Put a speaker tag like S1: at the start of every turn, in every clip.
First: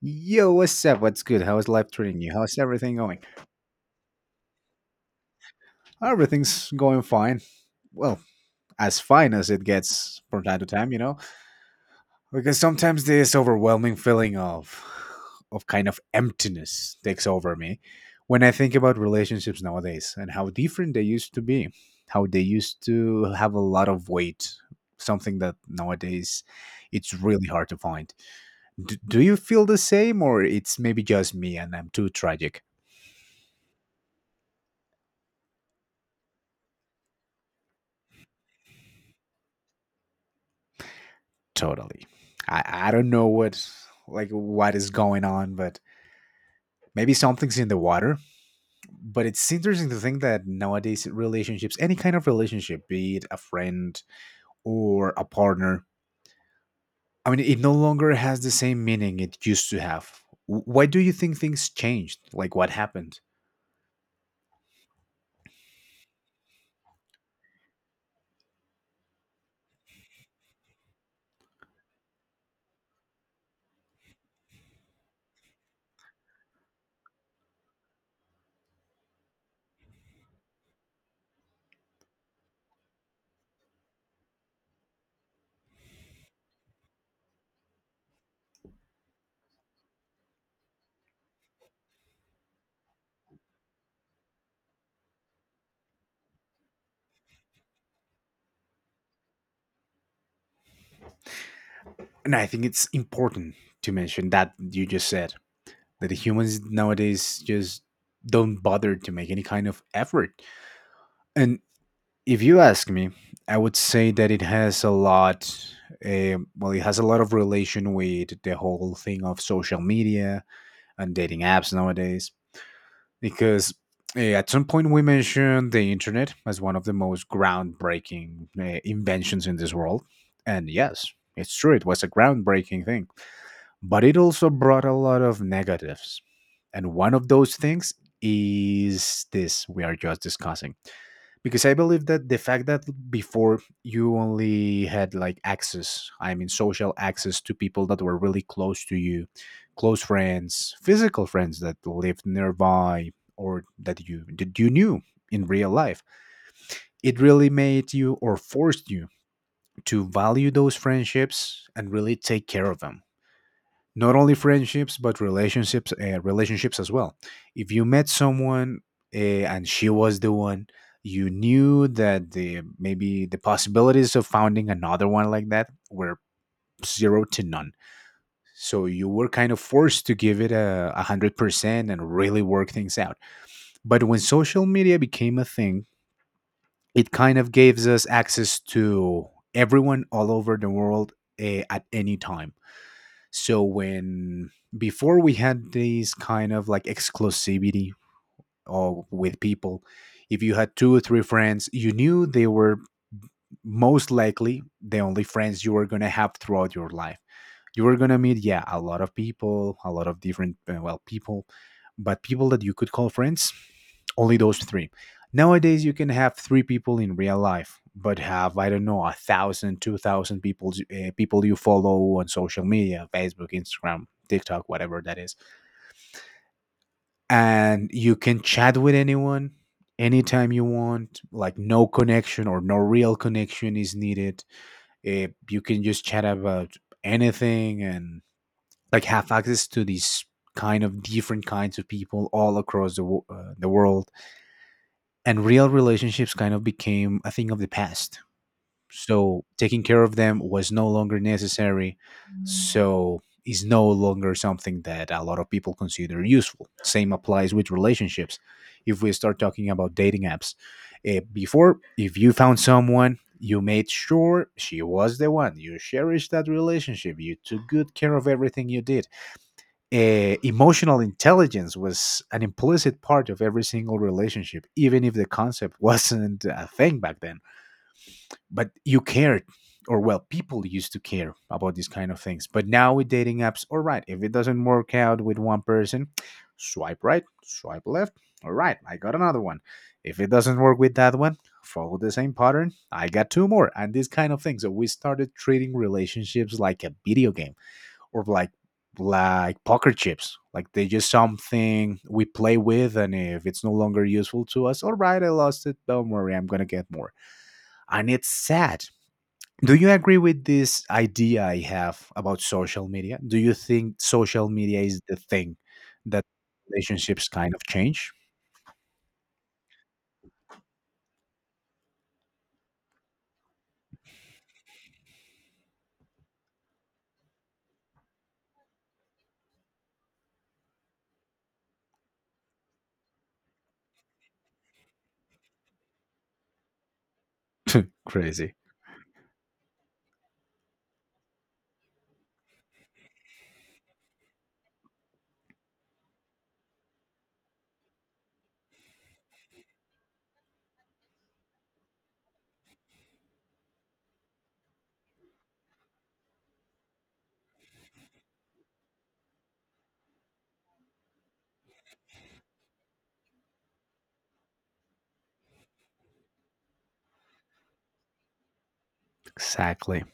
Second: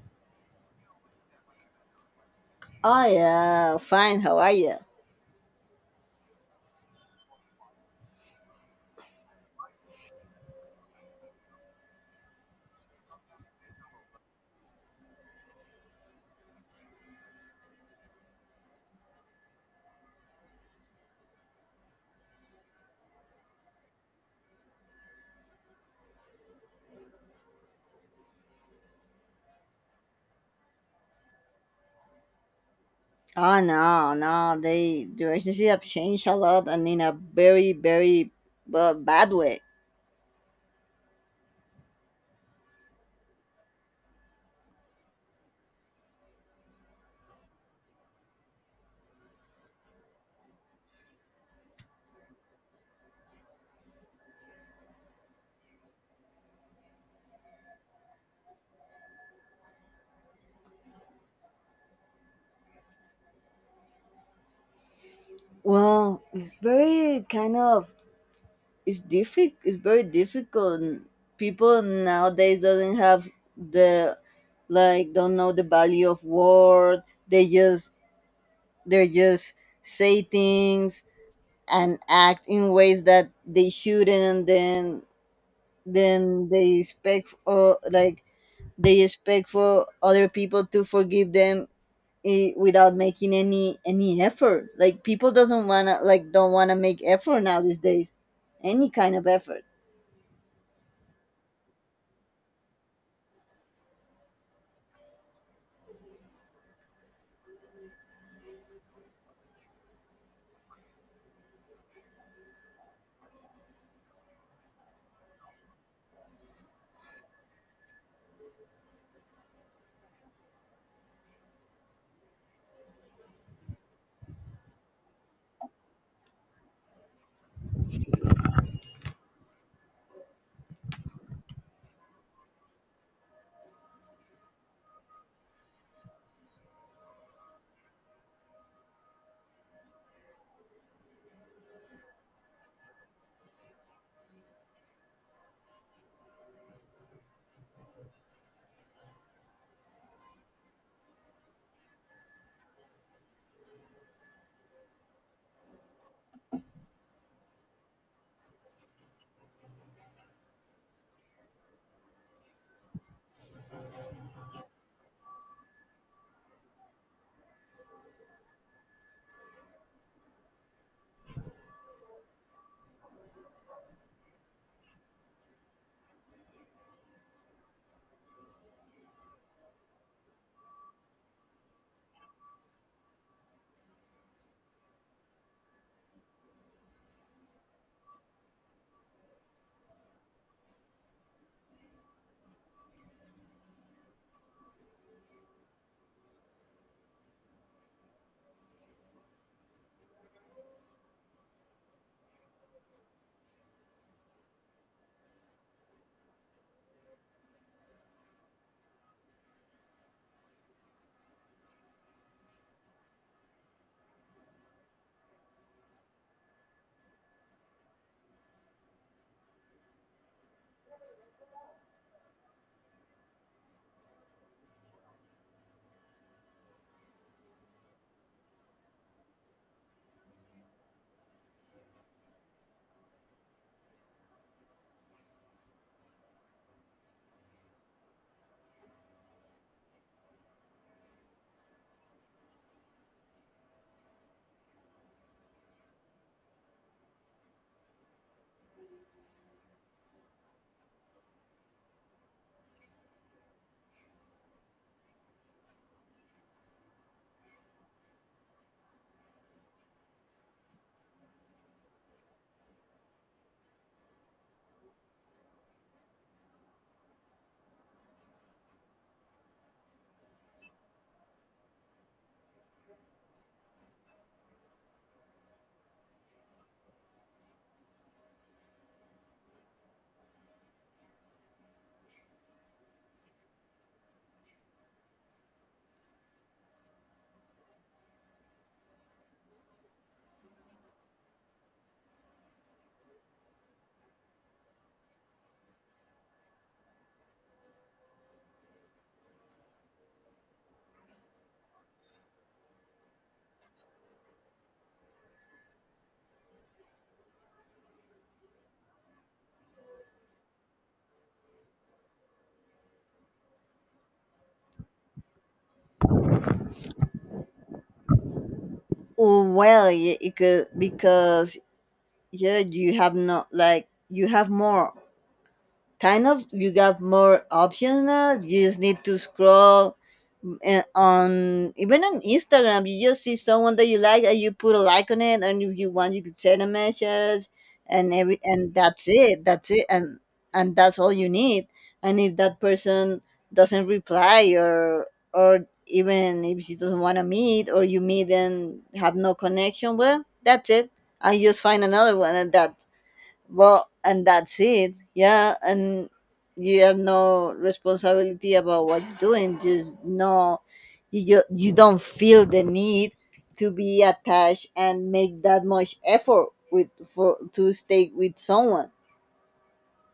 S1: Yo, what's up? What's good? How is life treating you? How's everything
S2: Oh
S1: going?
S2: yeah, fine. How are you?
S1: Everything's going fine. Well, as fine as it gets from time to time, you know? Because sometimes this overwhelming feeling of kind of emptiness takes over me when I think about relationships nowadays and how different they used to be. How they used to have a lot of weight, something that nowadays it's really hard to find. Do you feel the same, or it's maybe just me and I'm too tragic?
S2: Oh no, no. The relationship have changed a lot, and in a very, very bad way.
S1: Totally. I don't know what like what is going on, but maybe something's in the water. But it's interesting to think that nowadays relationships, any kind of relationship, be it a friend or a partner, I mean, it no longer has the same meaning it used to have. Why do you think things changed? Like what happened?
S2: Well, it's very kind of it's difficult. It's very difficult. People nowadays doesn't have the like don't know the value of word. They just they just say things and act in ways that they shouldn't, and then they expect like they expect for other people to forgive them, without making any effort. Like people doesn't wanna, like don't wanna make effort now these days any kind of effort.
S1: And I think it's important to mention that you just said that the humans nowadays just don't bother to make any kind of effort. And if you ask me, I would say that it has a lot. Well, it has a lot of relation with the whole thing of social media and dating apps nowadays, because at some point we mentioned the internet as one of the most groundbreaking inventions in this world, and yes, it's true. It was a groundbreaking thing, but it also brought a lot of negatives. And one of those things is this we are just discussing. Because I believe that the fact that before you only had like access, I mean, social access to people that were really close to you, close friends, physical friends that lived nearby or that you knew in real life, it really made you, or forced you, to value those friendships and really take care of them. Not only friendships, but relationships as well. If you met someone, and she was the one, you knew that the maybe the possibilities of finding another one like that were zero to none, so you were kind of forced to give it a 100% and really work things out. But when social media became a thing, it kind of gives us access to everyone all over the world, at any time. So when before we had these kind of like exclusivity, or with people, if you had two or three friends, you knew they were most likely the only friends you are going to have throughout your life. You are going to meet, yeah, a lot of people, a lot of different, well, people, but people that you could call friends, only those three. Nowadays, you can have three people in real life, but have, I don't know, 1,000, 2,000 people, people you follow on social media, Facebook, Instagram, TikTok, whatever that is. And you can chat with anyone anytime you want, like no connection or no real connection is needed. It, you can just chat about anything, and like have access to these kind of different kinds of people all across the world. And real relationships kind of became a thing of the past, so taking care of them was no longer necessary. Mm. So is no longer something that a lot of people consider useful. Same applies with relationships. If we start talking about dating apps, before, if you found someone, you made sure she was the one, you cherished that relationship, you took good care of everything you did. Emotional intelligence was an implicit part of every single relationship, even if the concept wasn't a thing back then. But you cared, or well, people used to care about these kind of things. But now with dating apps, all right, if it doesn't work out with one person, swipe right, swipe left, all right, I got another one. If it doesn't work with that one, follow the same pattern, I got two more, and this kind of thing. So we started treating relationships like a video game, or like poker chips, like they're just something we play with, and if it's no longer useful to us, all right, I lost it, don't worry, I'm gonna get more. And it's sad. Do you agree with this idea I have about social media? Do you think social media is the thing that relationships kind of change?
S2: Well yeah, it could, because yeah, you have not, like you have more kind of, you got more options now. You just need to scroll, on even on Instagram. You just see someone that you like and you put a like on it, and if you want you could send a message. And every,
S1: Crazy.
S2: and that's it, and that's all you need. And if that person doesn't reply, or even if she doesn't want to meet, or you meet and have no connection, well, that's it. I just find another one, and that, well, and that's it. Yeah, and you have no responsibility about what you're doing. Just no, you don't feel the need to be attached and make that much effort with, for, to stay with someone.
S1: Exactly.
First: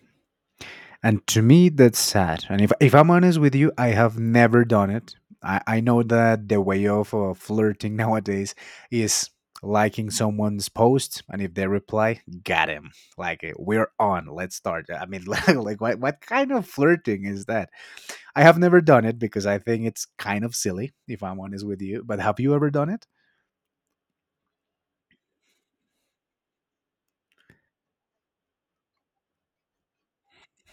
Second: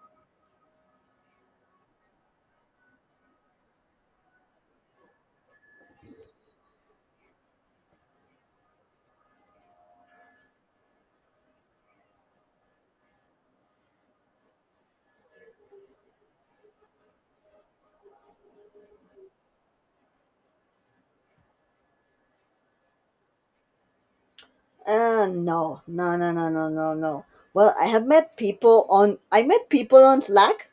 S1: And to me, that's sad. And if I'm honest with you, I have never done it. I know that the way of flirting nowadays is liking someone's post, and if they reply, got him. Like, we're on, let's start. I mean, like what kind of flirting is that? I have never done it because I think it's kind of silly, if I'm honest with you. But have you ever done it?
S2: No, no, no, no, no, no, no. Well, I have met people on. I met people on Slack.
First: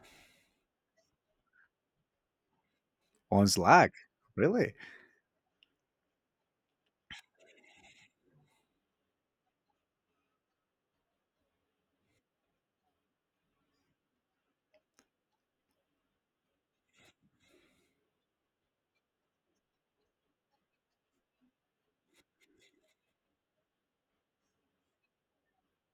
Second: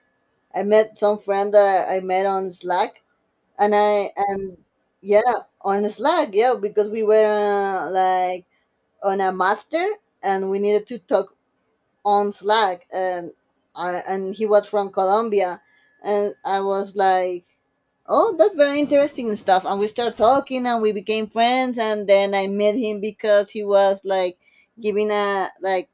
S2: I met some friend that I met on Slack,
S1: On
S2: and
S1: Slack.
S2: I and
S1: Really?
S2: yeah, on Slack, yeah, because we were, like, on a master and we needed to talk on Slack. And I, and he was from Colombia, and I was like, oh, that's very interesting and stuff. And we started talking and we became friends, and then I met him because he was like giving a, like,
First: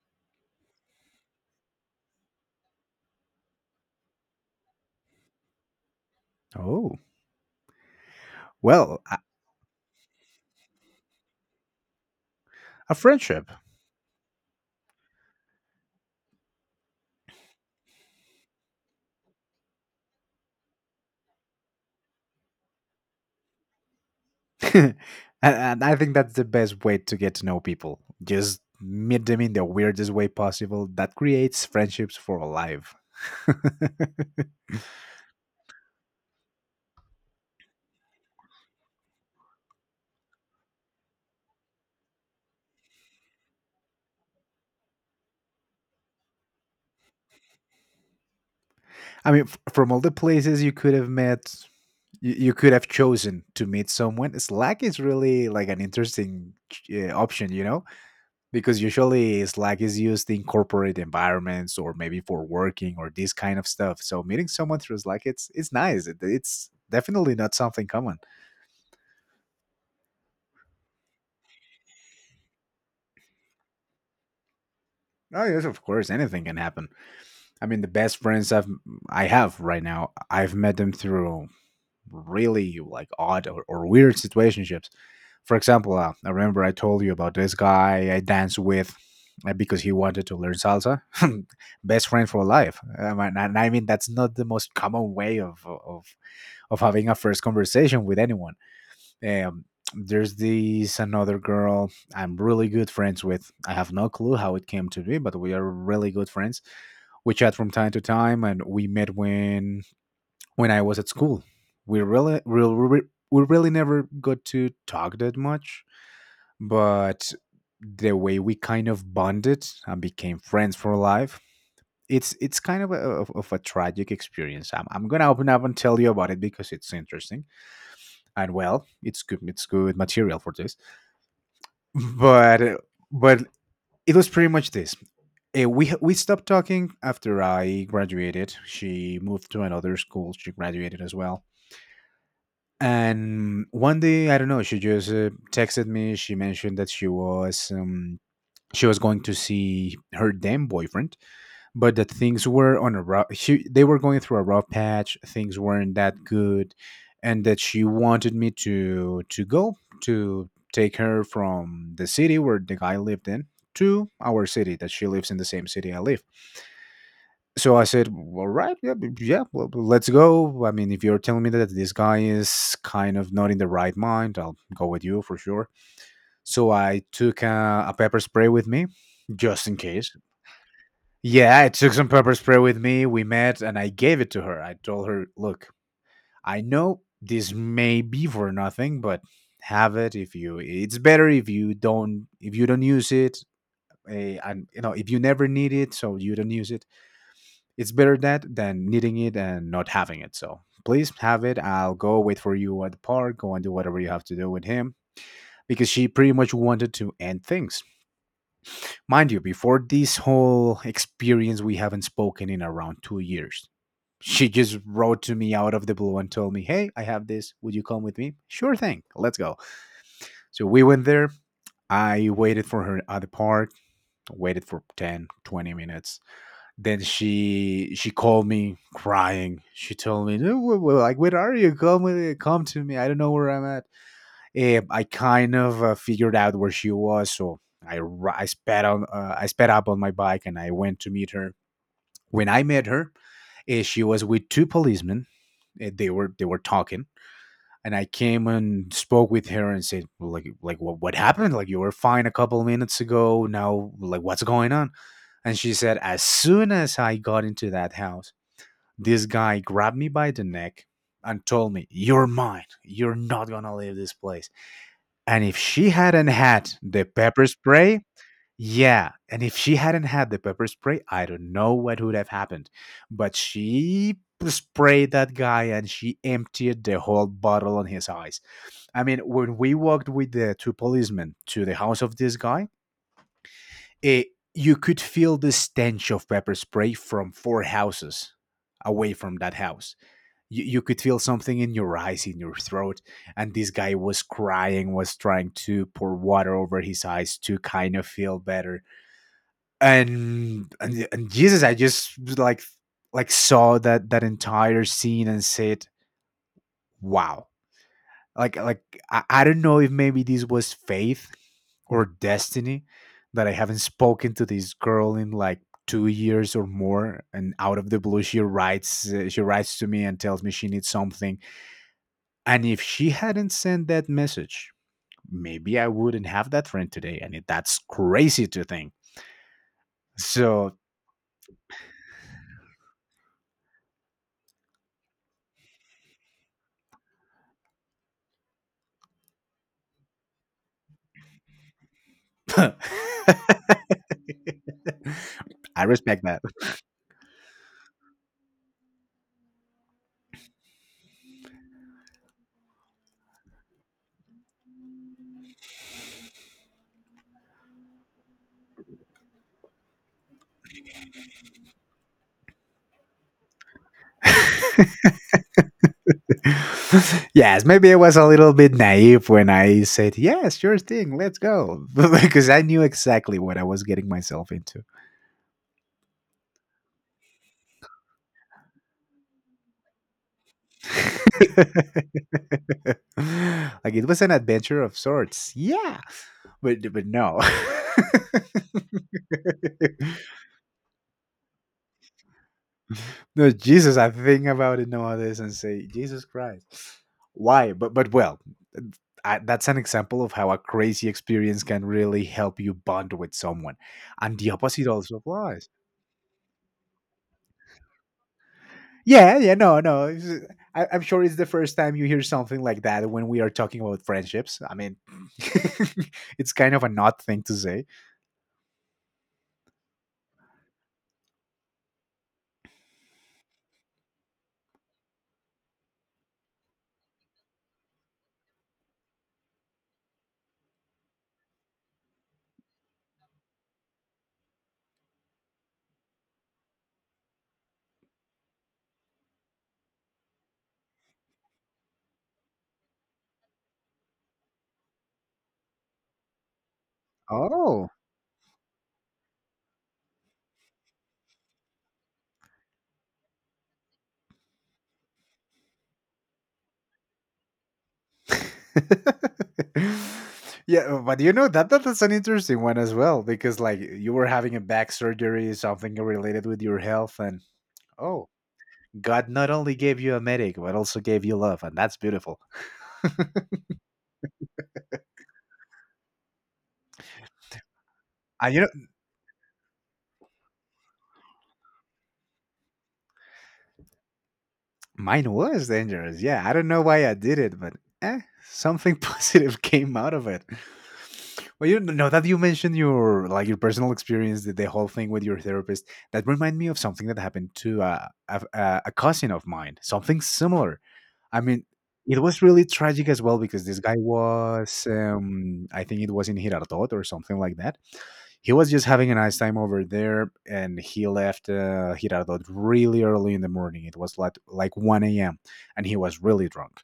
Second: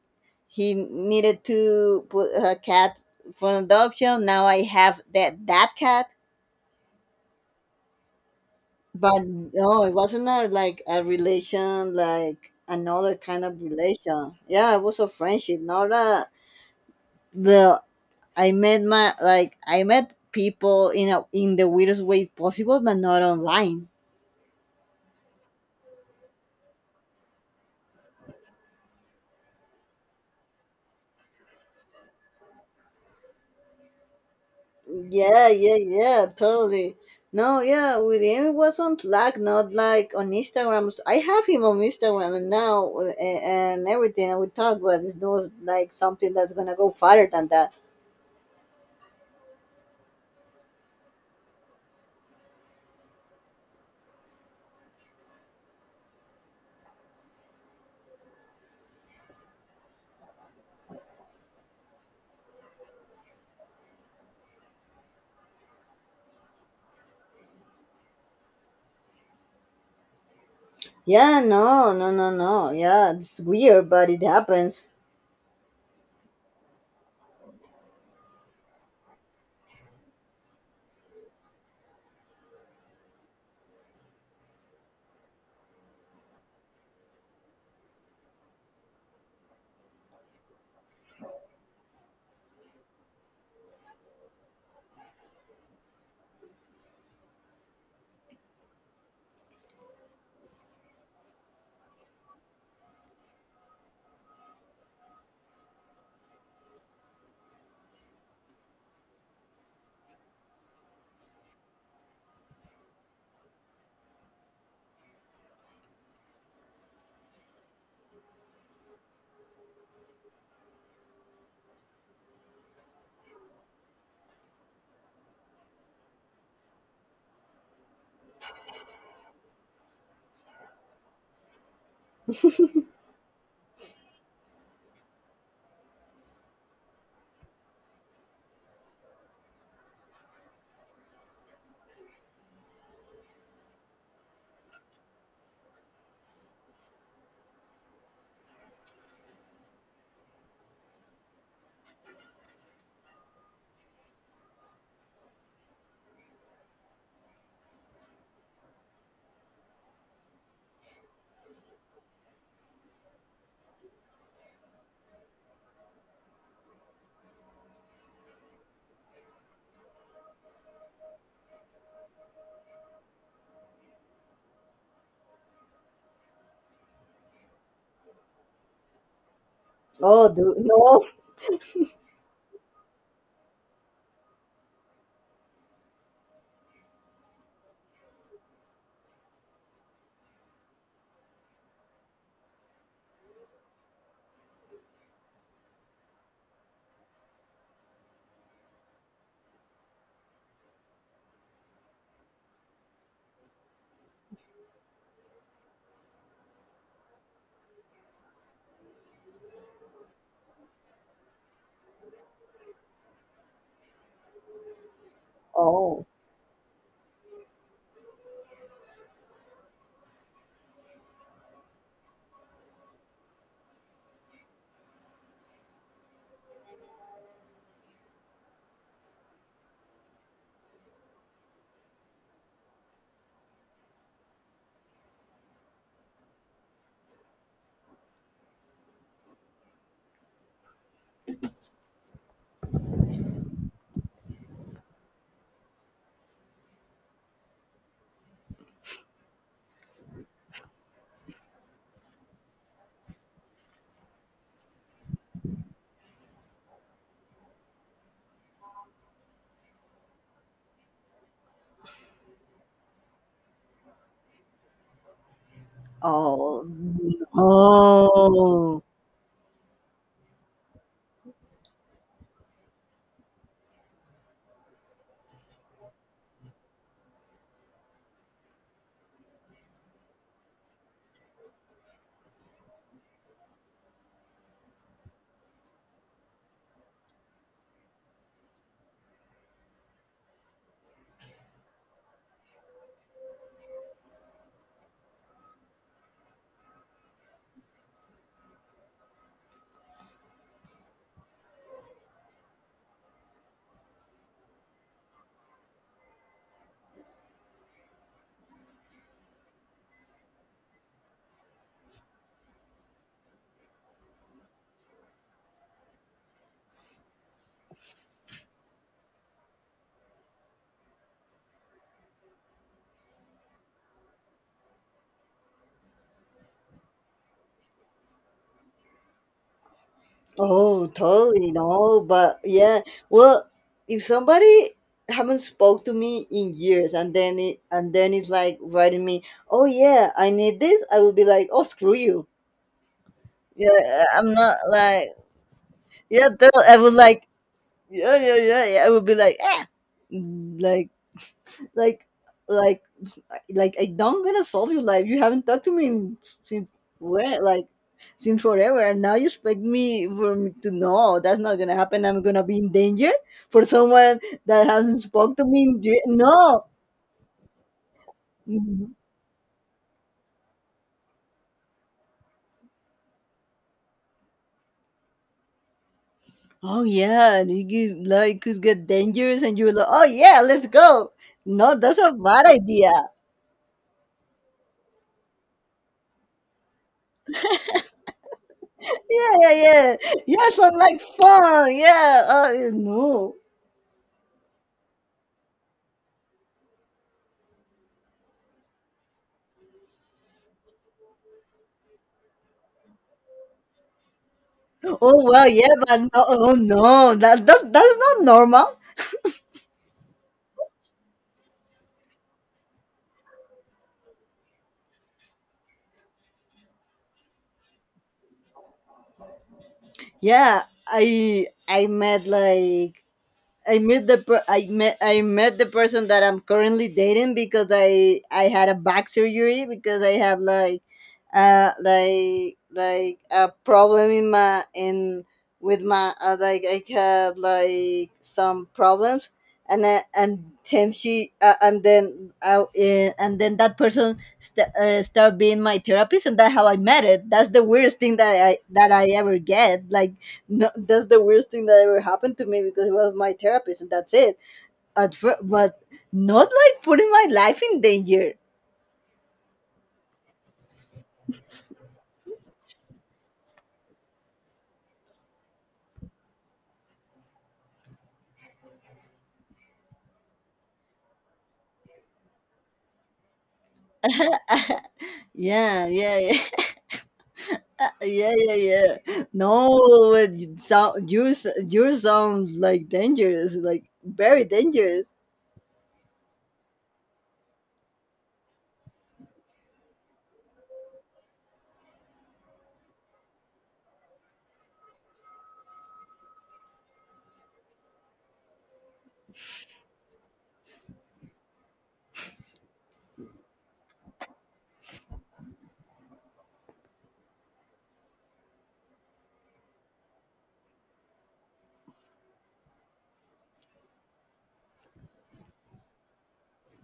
S2: he needed to put a cat for adoption. Now I have that cat.
S1: Oh, well, a,
S2: But no, it wasn't a, like a relation, like
S1: a
S2: another kind
S1: friendship.
S2: of relation. Yeah, it was a friendship, not a. Well, I met my, like I met people in a, in the weirdest way possible, but not online.
S1: and, and I think that's the best way to get to know people. Just meet them in the weirdest way possible. That creates friendships for life.
S2: Yeah, yeah, yeah, totally. No, yeah, with him it was on Slack, not like on Instagram. So I have him on Instagram and now, and everything, and we talk, but it's not like something that's gonna go farther than that.
S1: I mean, from all the places you could have met, you could have chosen to meet someone. Slack is really like an interesting option, because usually Slack is used in corporate environments, or maybe for working, or this kind of stuff. So meeting someone through Slack, it's nice. It's definitely not something common.
S2: Yeah, no, no, no, no. Yeah, it's weird, but it happens.
S1: Oh yes, of course, anything can happen. I mean, the best friends I have right now, I've met them through really like odd, or weird situationships. For example, I remember I told you about this guy I danced with, because he wanted to learn salsa. Best friend for life. And I mean, that's not the most common way of having a first conversation with anyone. Um, there's this another girl I'm really good friends with. I have no clue how it came to be, but we are really good friends. We chat from time to time, and we met when I was at school. We really, really, we really never got to talk that much, but the way we kind of bonded and became friends for life. It's kind of of a tragic experience. I'm gonna open up and tell you about it because it's interesting, and well, it's good material for this. but uh, but it was pretty much this. We stopped talking after I graduated. She moved to another school. She graduated as well. And one day, I don't know, she just texted me. She mentioned that she was going to see her then boyfriend, but that things were on a rough she, they were going through a rough patch, things weren't that good, and that she wanted me to go, to take her from the city where the guy lived in, to our city, that she lives in the same city I live. So I said, all right, yeah, yeah, well, let's go. I mean, if you're telling me that this guy is kind of not in the right mind, I'll go with you for sure. So I took a pepper spray with me, just in case.
S2: Oh, dude, no.
S1: Yeah, I took some pepper spray with me. We met and I gave it to her. I told her, look, I know this may be for nothing, but have it. If you it's better if you don't use it, and you know, if you never need it, so you don't use it, it's better that than needing it and not having it. So please have it. I'll go wait for you at the park, go and do whatever you have to do with him, because she pretty much wanted to end things. Mind you, before this whole experience, we haven't spoken in around 2 years. She just wrote to me out of the
S2: Oh,
S1: blue and told me, "Hey, I have this. Would you come with me?" Sure thing. Let's go. So we went there. I waited for her at the park, waited for 10, 20 minutes. Then she called me crying. She told me, "Like, where are you? Come to me. I don't know where I'm at." I kind of figured out where she was, so I sped up on my bike and I went to meet her. When I met her, she was with two policemen. They were talking, and I came and spoke with her and said, "Well, like what happened? Like you were fine a couple minutes ago. Now like what's going on?" And she said, "As soon as I got into that house, this guy grabbed me by the neck and told me, 'You're mine. You're not gonna leave this place.'" And if she hadn't
S2: oh,
S1: had the pepper spray,
S2: oh.
S1: yeah. And if she hadn't had the pepper spray, I don't know what would have happened. But she sprayed that guy and she emptied the whole bottle on his eyes. I mean, when we walked with the two policemen to the house of this guy, it, you could feel the stench of pepper spray from four houses away from that house. You could feel something in your eyes, in your throat. And this guy was crying, was trying to pour water over his eyes to kind of feel better. And Jesus, I just like saw that entire scene and said, "Wow." like like I don't know if maybe this was faith or destiny, that I haven't spoken to this girl in like 2 years or more, and out of the blue she writes, she writes to me and tells me she needs something. And if she hadn't sent that message, maybe I wouldn't have that friend today. And that's crazy to think. So
S2: Oh, totally no, but yeah. Well, if somebody haven't spoke to me in years and then it, and then it's like writing me, "Oh yeah, I need this." I would be like, "Oh, screw you."
S1: I
S2: Yeah, I'm not like,
S1: respect
S2: yeah,
S1: that.
S2: tell- I would like, yeah, yeah, yeah, yeah. I would be like, "Ah." like like like like I don't gonna solve your life. You haven't talked to me in, since, where, like, since forever, and now you expect me for me to know. "Oh, that's not gonna happen. I'm gonna be in danger for someone that hasn't spoke to me." In ye- no.
S1: Yes, maybe I was a little bit
S2: Mhm.
S1: naive when I said, "Yes, sure thing, let's go." Because I knew exactly what I was getting myself into.
S2: Oh yeah, you get, like, could get dangerous, and you're like, oh yeah, let's go. No, that's a bad idea.
S1: Like it was an adventure of sorts. Yeah. But no.
S2: Yeah, yeah, yeah. Yeah, sounds like fun. Yeah. No.
S1: No, Jesus, I think about it nowadays and say, "Jesus Christ, why?" But well, that's an example of how a crazy experience can really help you bond with someone, and the opposite also
S2: Oh well,
S1: applies.
S2: yeah, but no, oh no, that, that's not normal.
S1: Yeah, yeah, no, no. I'm sure it's the first time you hear something like that when we are talking about friendships. I mean, it's kind of an odd thing to say.
S2: Yeah, I met like, I met, I met the person that I'm currently dating because I had a back surgery because I have like, like a problem in my in, with my, like, I have like some problems. And I, and then she, and then I, and then that person start being my therapist, and that's how I met it. That's the
S1: Oh,
S2: weirdest thing that I ever get like. No, that's the worst thing that ever happened to me because it was my therapist, and that's it. At fir-, but not like putting my life in danger.
S1: yeah, but you know that that is an interesting one as well, because like you were having a back surgery, something related with your health, and oh, God not only gave you a medic but also gave you love, and that's beautiful.
S2: Yeah, yeah, yeah. Yeah,
S1: And
S2: yeah,
S1: you know,
S2: yeah. No, but sound, you s-, you sound like dangerous, like very dangerous.
S1: mine was dangerous. Yeah, I don't know why I did it, but eh, something positive came out of it. Well, you know that you mentioned your like your personal experience, the whole thing with your therapist. That remind me of something that happened to a cousin of mine. Something similar. I mean, it was really tragic as well because this guy was, I think it was in Hirardot or something like that. He was just having a nice time over there and he left Girardot really early in the morning. It was like 1 a.m. And he was really drunk.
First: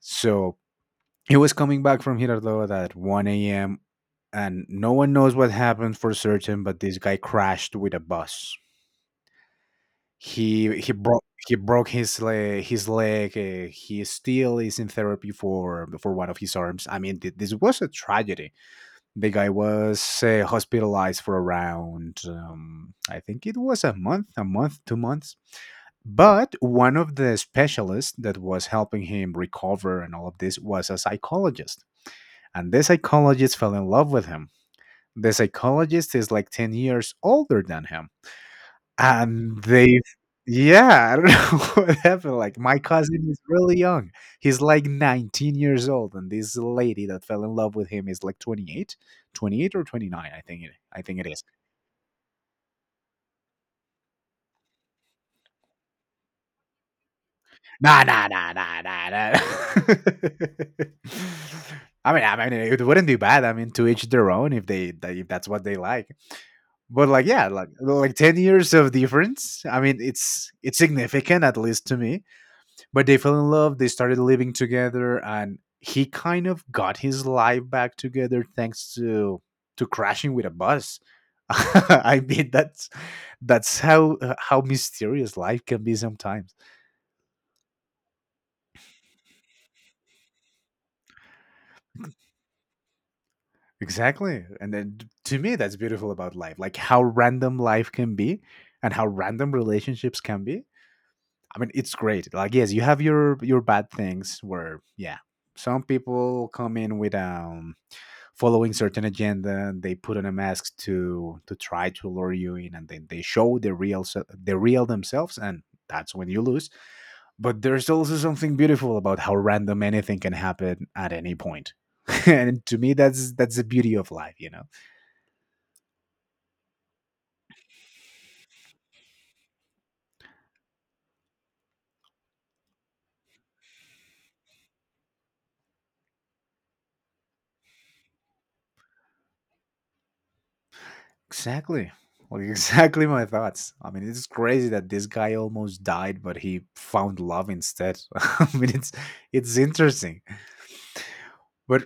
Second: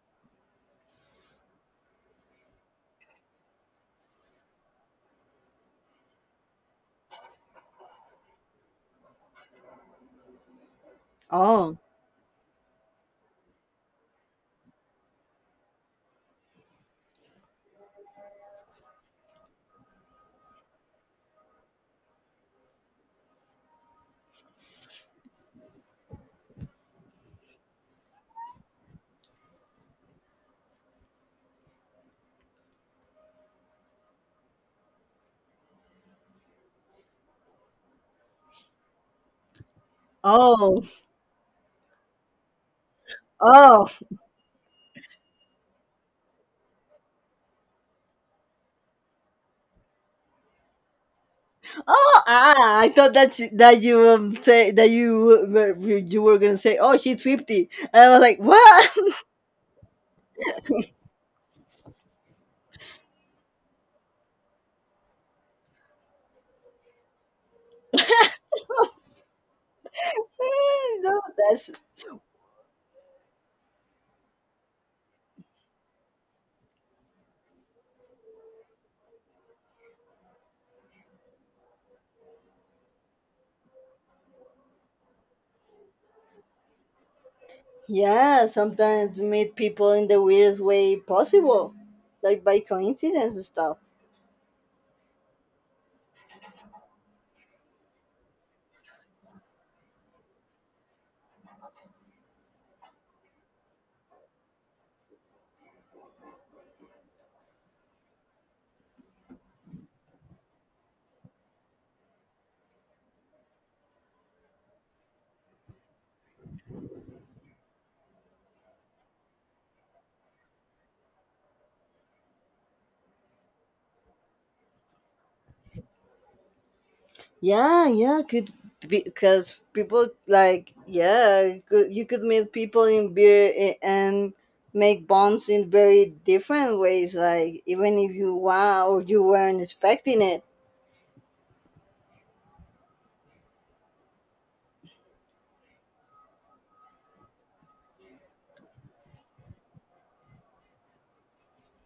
S1: So he was coming back from Girardot at 1 a.m. and no one knows what happened for certain, but this guy crashed with a bus. He
S2: Oh,
S1: broke his leg. His leg. He still is in therapy for one of his arms. I mean, this was a tragedy. The guy was hospitalized for around I think it was a month, 2 months. But one of the specialists that was helping him recover and all of this was a psychologist, and the psychologist fell in love with him. The psychologist is like 10 years older than him, and they've—
S2: oh,
S1: yeah, I don't know what happened. Like, my cousin is really
S2: oh,
S1: young. He's, like, 19 years old, and this lady that fell in love with him is, like, 28, 28 or 29, I think it is.
S2: oh! Ah, I thought that she-, that you say that you were, you were gonna say, oh, she's 50.
S1: Nah,
S2: I was
S1: nah,
S2: like,
S1: nah, nah,
S2: what?
S1: nah, nah. I mean, it wouldn't be bad. I mean, to each their own if they if that's what they like. But, like, yeah, like, 10 years of difference, I mean, it's
S2: No,
S1: significant, at
S2: that's.
S1: least to me. But they fell in love, they started living together, and he kind of got his life back together thanks to crashing with a bus. I mean, that's how mysterious life can be sometimes.
S2: Yeah, sometimes meet people in the weirdest way possible, like by coincidence and stuff.
S1: Exactly. And then, to me that's beautiful about life, like how random life can be and how random relationships can be. I mean, it's great. Like yes, you have your bad things where yeah, some people come in with following certain agenda, they put on a mask to try to lure you in and then they show the real themselves, and that's when you lose. But there's also something beautiful about how random anything can happen at any point. And to me, that's the beauty of life, you know.
S2: Yeah, yeah, could be because people, like, yeah, you could, you could meet people in beer a-, and make bonds in very different ways, like even if you wow or you weren't expecting it.
S1: Exactly. Like exactly my thoughts. I mean, it's crazy that this guy almost died but he found love instead. I mean, it's interesting. But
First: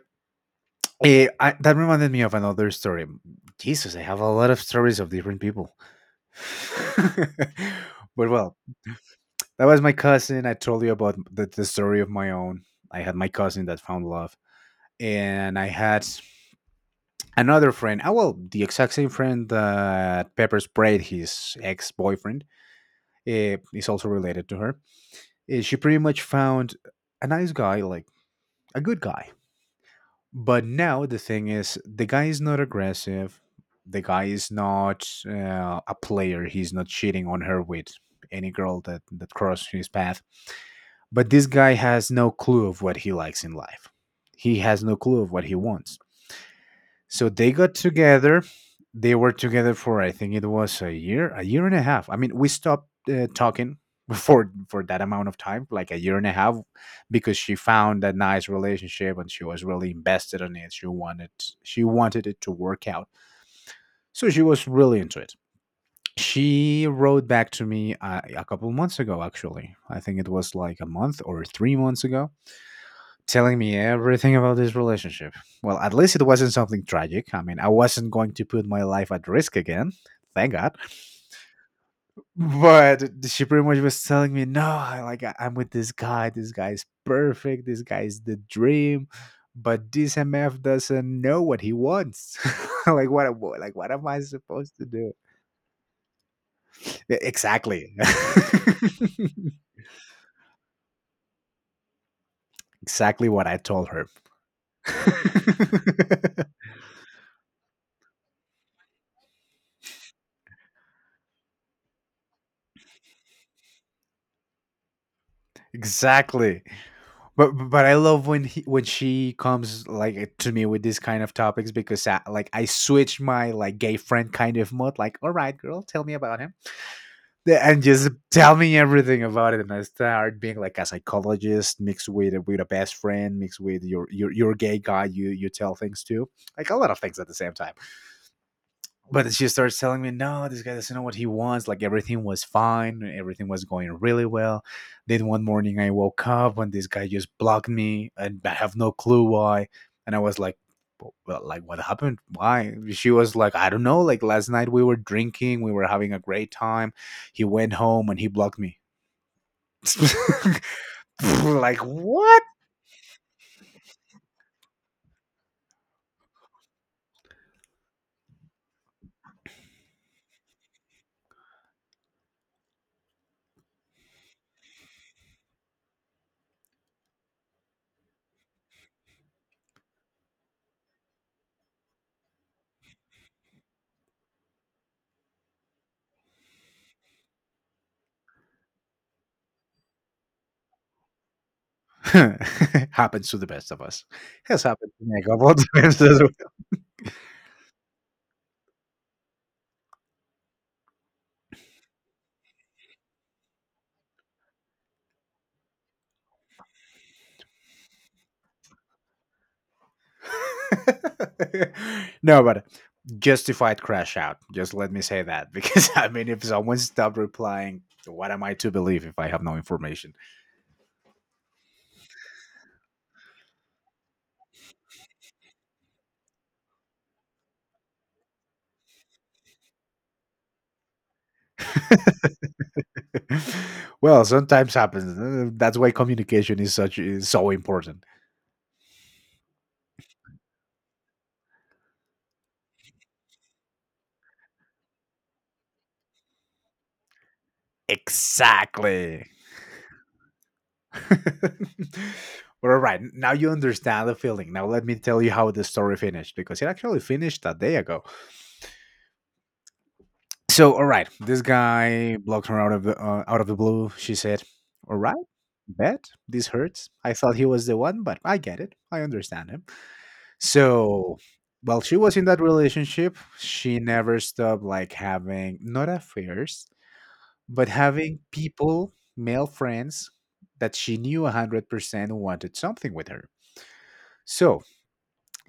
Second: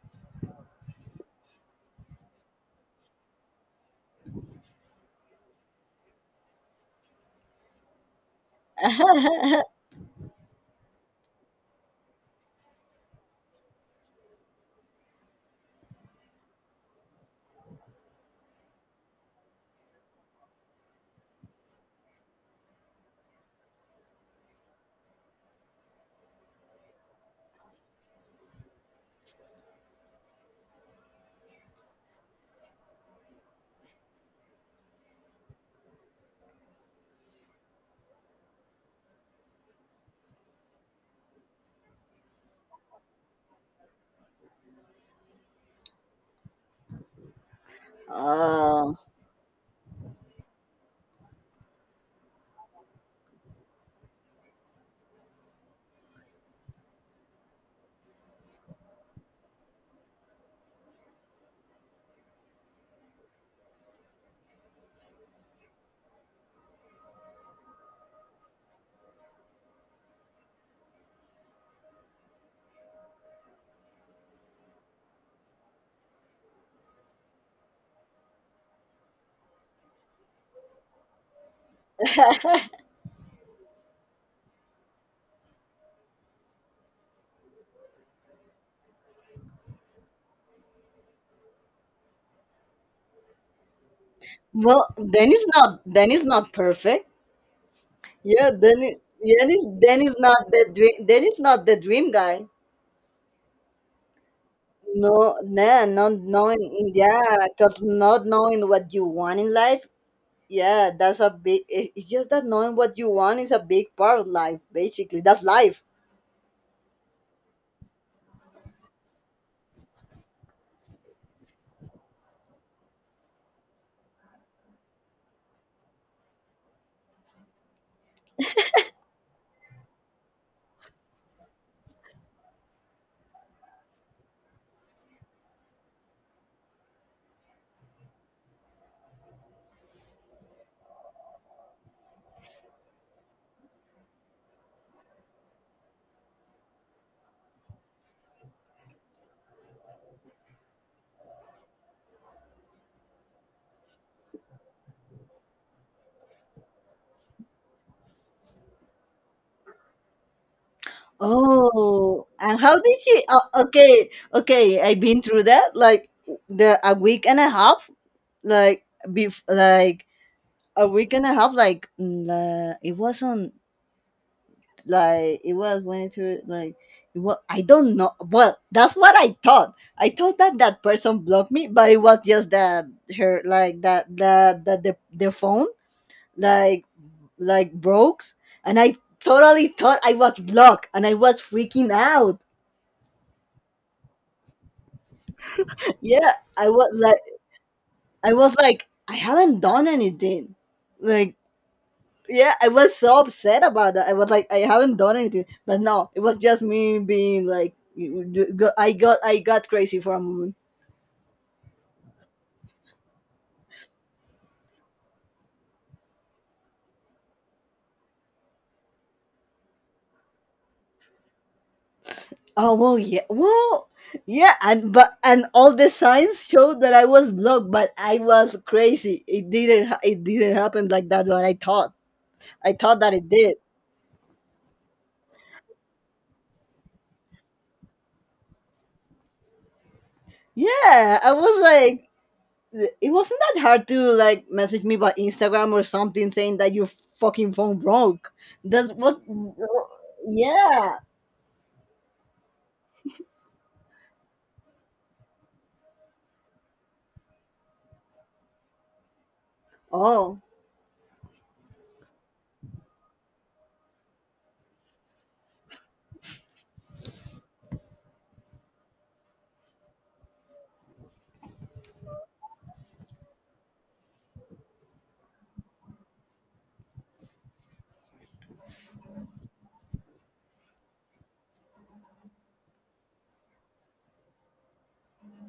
S1: That reminded me of another story. Jesus, I have a lot of stories of different people. But well, that was my cousin. I told you about the story of my own. I had my cousin that found love, and I had another friend. Ah, well, the exact same friend that pepper sprayed his ex boyfriend is also related to her. Eh, she pretty much found a nice guy, like a good guy. But now the thing is, the guy is not aggressive. The guy is not a player. He's not cheating on her with any girl that crossed his path. But this guy has no clue of what he likes in life. He has no clue of what he wants. So they got together.
S2: um,
S1: They were together for I think it was a year and a half. I mean, we stopped talking for that amount of time, like a year and a half, because she found a nice relationship and she was really invested in it. She wanted, it to work out, so she was really into it. She wrote back to me a couple months ago, actually. I think it was like a month or 3 months ago, telling me everything about this relationship. Well, at least it wasn't something tragic. I mean, I wasn't going to put my life at risk again. Thank God. But she pretty much was telling me, "No, like I'm with this guy. This guy's perfect. This guy's the dream. But this MF doesn't know what he wants." Like what? Like what am I supposed to
S2: well,
S1: do?
S2: then it's not, then it's not perfect.
S1: Exactly.
S2: Yeah, then it, then it's not the dream. Then it's not the dream guy.
S1: Exactly what I told her.
S2: No, nah, not knowing, yeah, because not knowing what you want in life, yeah, that's a big. It's just that knowing what you want is a big part of life, basically. That's life.
S1: Exactly. But I love when when she comes like to me with these kind of topics, because like I switch my like gay friend kind of mode, like, "All right, girl, tell me about him and just tell me everything about it." And I start being like a psychologist mixed with with a best friend mixed with your your gay guy you tell things to, like a lot of things at the same time. But she starts telling me, "No, this guy doesn't know what he wants. Like everything was fine, everything was going really well. Then one morning I woke up and this guy just blocked me, and I have no clue why." And I was like, "Well, like what happened? Why?" She was like, "I don't know. Like last night we were drinking, we were having a great time. He went home and he blocked me." Like
S2: Oh,
S1: what?
S2: and how did she? Oh, okay, okay, I've been through that like, the a week and a half, like bef- like a week and a half, like la, it wasn't like, it was went through like, it was, I don't know. Well, that's what I thought. I thought that that person blocked me, but it was just that her, like, that that the phone like like broke. And I totally thought I was blocked and I was freaking out.
S1: Happens to the best of us. Has happened to me a couple of times as well.
S2: Yeah, I was like, I was like, I haven't done anything, like. Yeah, I was so upset about that. I was like, I haven't done anything, but no, it was just me being like, I got crazy for a moment.
S1: No, but justified crash out. Just let me say that. Because I mean, if someone stopped replying, what am I to believe if I have no information?
S2: Oh well, yeah, well, yeah, and but, and all the signs showed that I was blocked, but I was crazy. It didn't, ha- it didn't happen like that. What I thought that it did.
S1: Well, sometimes happens. That's why communication is such is so important.
S2: Yeah, I was like, it wasn't that hard to like message me by Instagram or something saying that your fucking phone broke. That's what.
S1: Exactly.
S2: Yeah.
S1: All right, now you understand the feeling. Now let me tell you how the story finished, because it actually finished a day ago.
S2: Oh.
S1: So, all right, this guy blocked her out of the blue. She said, "All right, bet this hurts. I thought he was the one, but I get it. I understand him." So, while she was in that relationship, she never stopped like having, not affairs, but having people, male friends that she knew 100% wanted something with her. So,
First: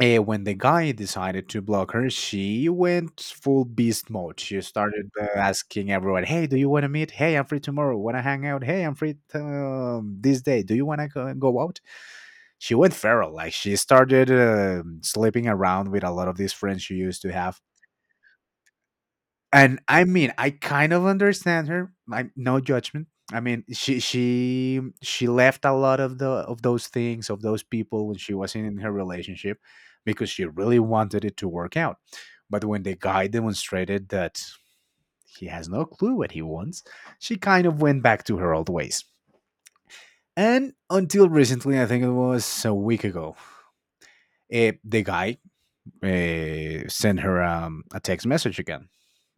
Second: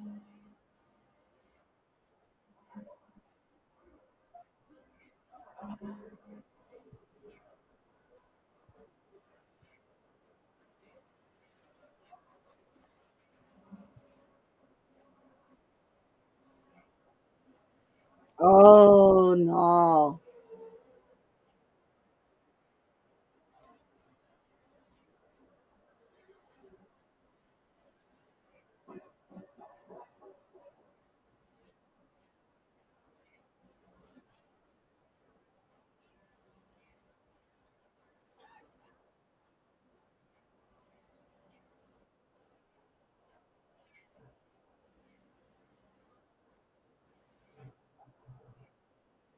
S1: When the guy decided to block her, she went full beast mode. She started asking everyone, "Hey, do you want to meet? Hey, I'm free tomorrow. Want to hang out? Hey, I'm free this day. Do you want to go out?" She went feral. Like she started sleeping around with a lot of these friends she used to have.
S2: Oh
S1: And I
S2: no.
S1: mean, I kind of understand her. I— no judgment. I mean, she left a lot of the of those things of those people when she was in her relationship because she really wanted it to work out. But when the guy demonstrated that he has no clue what he wants, she kind of went back to her old ways. And until recently, I think it was a week ago, the guy sent her a text message again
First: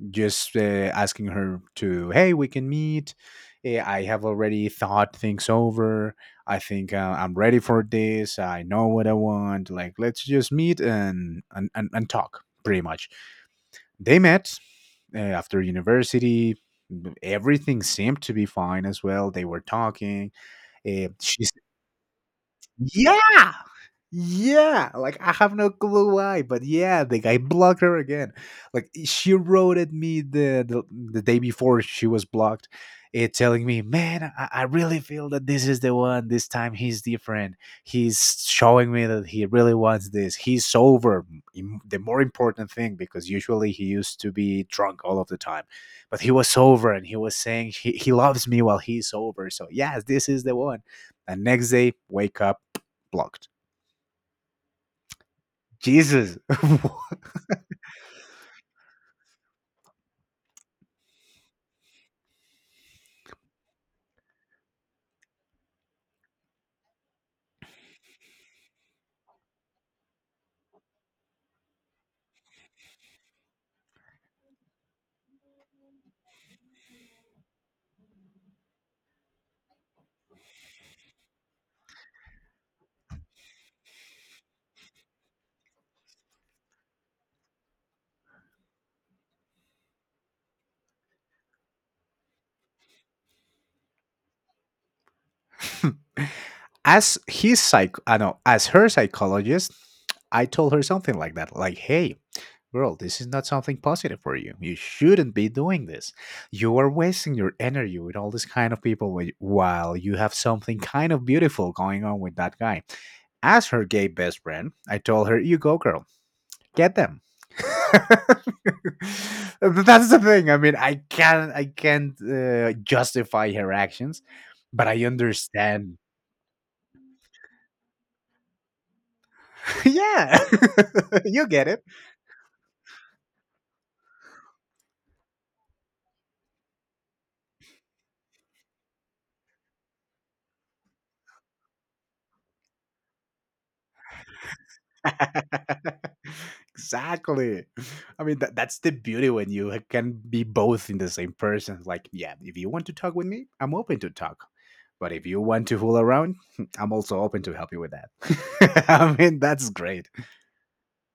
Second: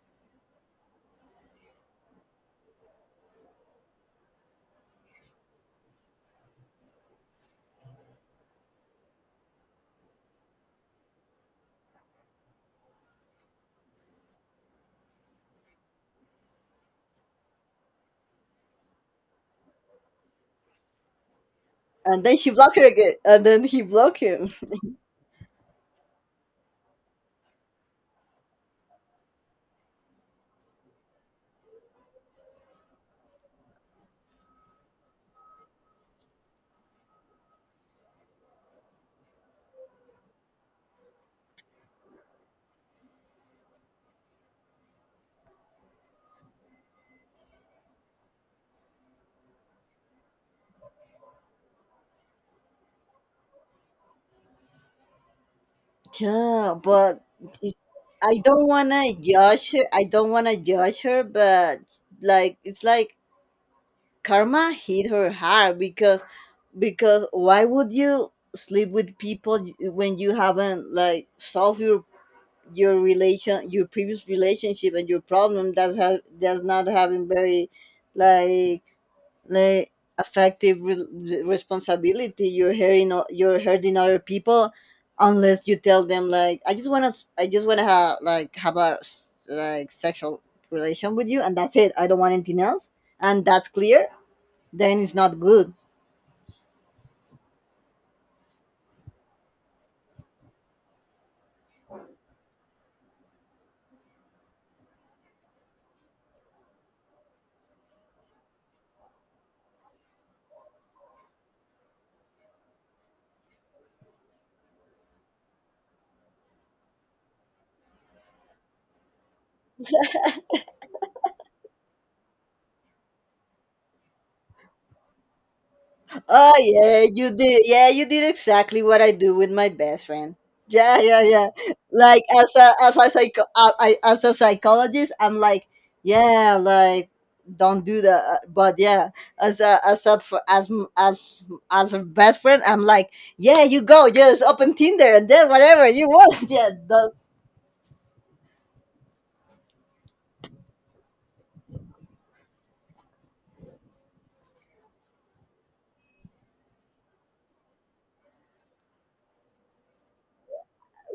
S1: just asking her to, "Hey, we can meet. I have already thought things over. I think I'm ready for this. I know what I want. Like, let's just meet and and talk." Pretty much they met after university. Everything seemed to be fine as well. They were talking. Eh, she's
S2: And then she blocked her again. And
S1: Yeah,
S2: then he blocked him.
S1: yeah, like I have no clue why, but yeah, the guy blocked her again. Like, she wrote at me the day before she was blocked, it telling me, "Man, I really feel that this is the one. This time he's different. He's showing me that he really wants this. He's sober. The more important thing, because usually he used to be drunk all of the time, but he was sober and he was saying he loves me while he's sober. So yes, this is the one." And next day, wake up, blocked. Jesus.
S2: Yeah, but it's, I don't wanna judge her. I don't wanna judge her, but like, it's like karma hit her hard because why would you sleep with people when you haven't like solved your relation, your previous relationship and your problem, that's ha-, that's not having very like. Like affective re- re- responsibility. You're hurting o-, you're hurting other people. Unless you tell them like, I just want to, have like, have a s-, like sexual relation with you, and that's it, I don't want anything else, and that's clear, then it's not good.
S1: I know, as her psychologist, I told her something like that, like, "Hey, girl, this is not something positive for you. You shouldn't be doing this. You are wasting your energy with all this kind of people whi- while you have something kind of beautiful going on with that guy." As her gay best friend, I told her, "You go, girl. Get them." That's the thing. I mean, I can't justify her actions, but I understand.
S2: Oh yeah, you did. Yeah, you did exactly what I do with my best friend.
S1: Yeah,
S2: Yeah, yeah,
S1: you
S2: yeah.
S1: get it.
S2: Like as a, as a psycho, I, as a psychologist, I'm like, yeah, like, don't do that. But yeah, as a, as a fr- as m- as a best friend, I'm like, yeah, you go, just open Tinder and then whatever you want. Yeah.
S1: Exactly. I mean, that's the beauty when you can be both in the same person. Like, yeah, if you want to talk with me, I'm open to talk. But if you want to fool around, I'm also open to help you with that. I mean, that's great.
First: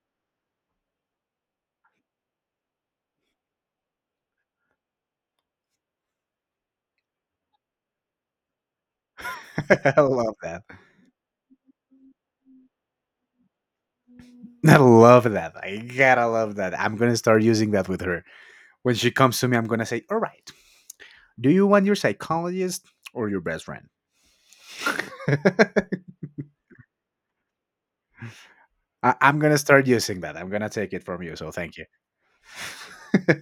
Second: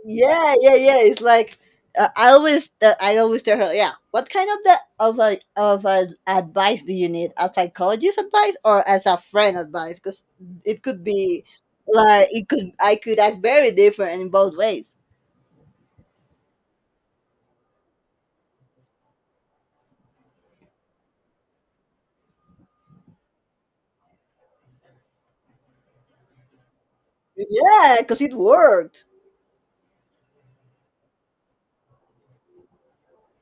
S2: Yeah, yeah, yeah. It's like, I always tell her, yeah. What kind of the of a advice do you need? A psychologist advice or as a friend advice?
S1: I
S2: Because
S1: love that.
S2: it could be like, it could, I could act very different in both
S1: I
S2: ways.
S1: love that. I gotta love that. I'm gonna start using that with her. When she comes to me, I'm gonna say, "All right, do you want your psychologist or your best friend?" I-
S2: Yeah, because it worked.
S1: I'm gonna start using that. I'm gonna take it from you. So thank you.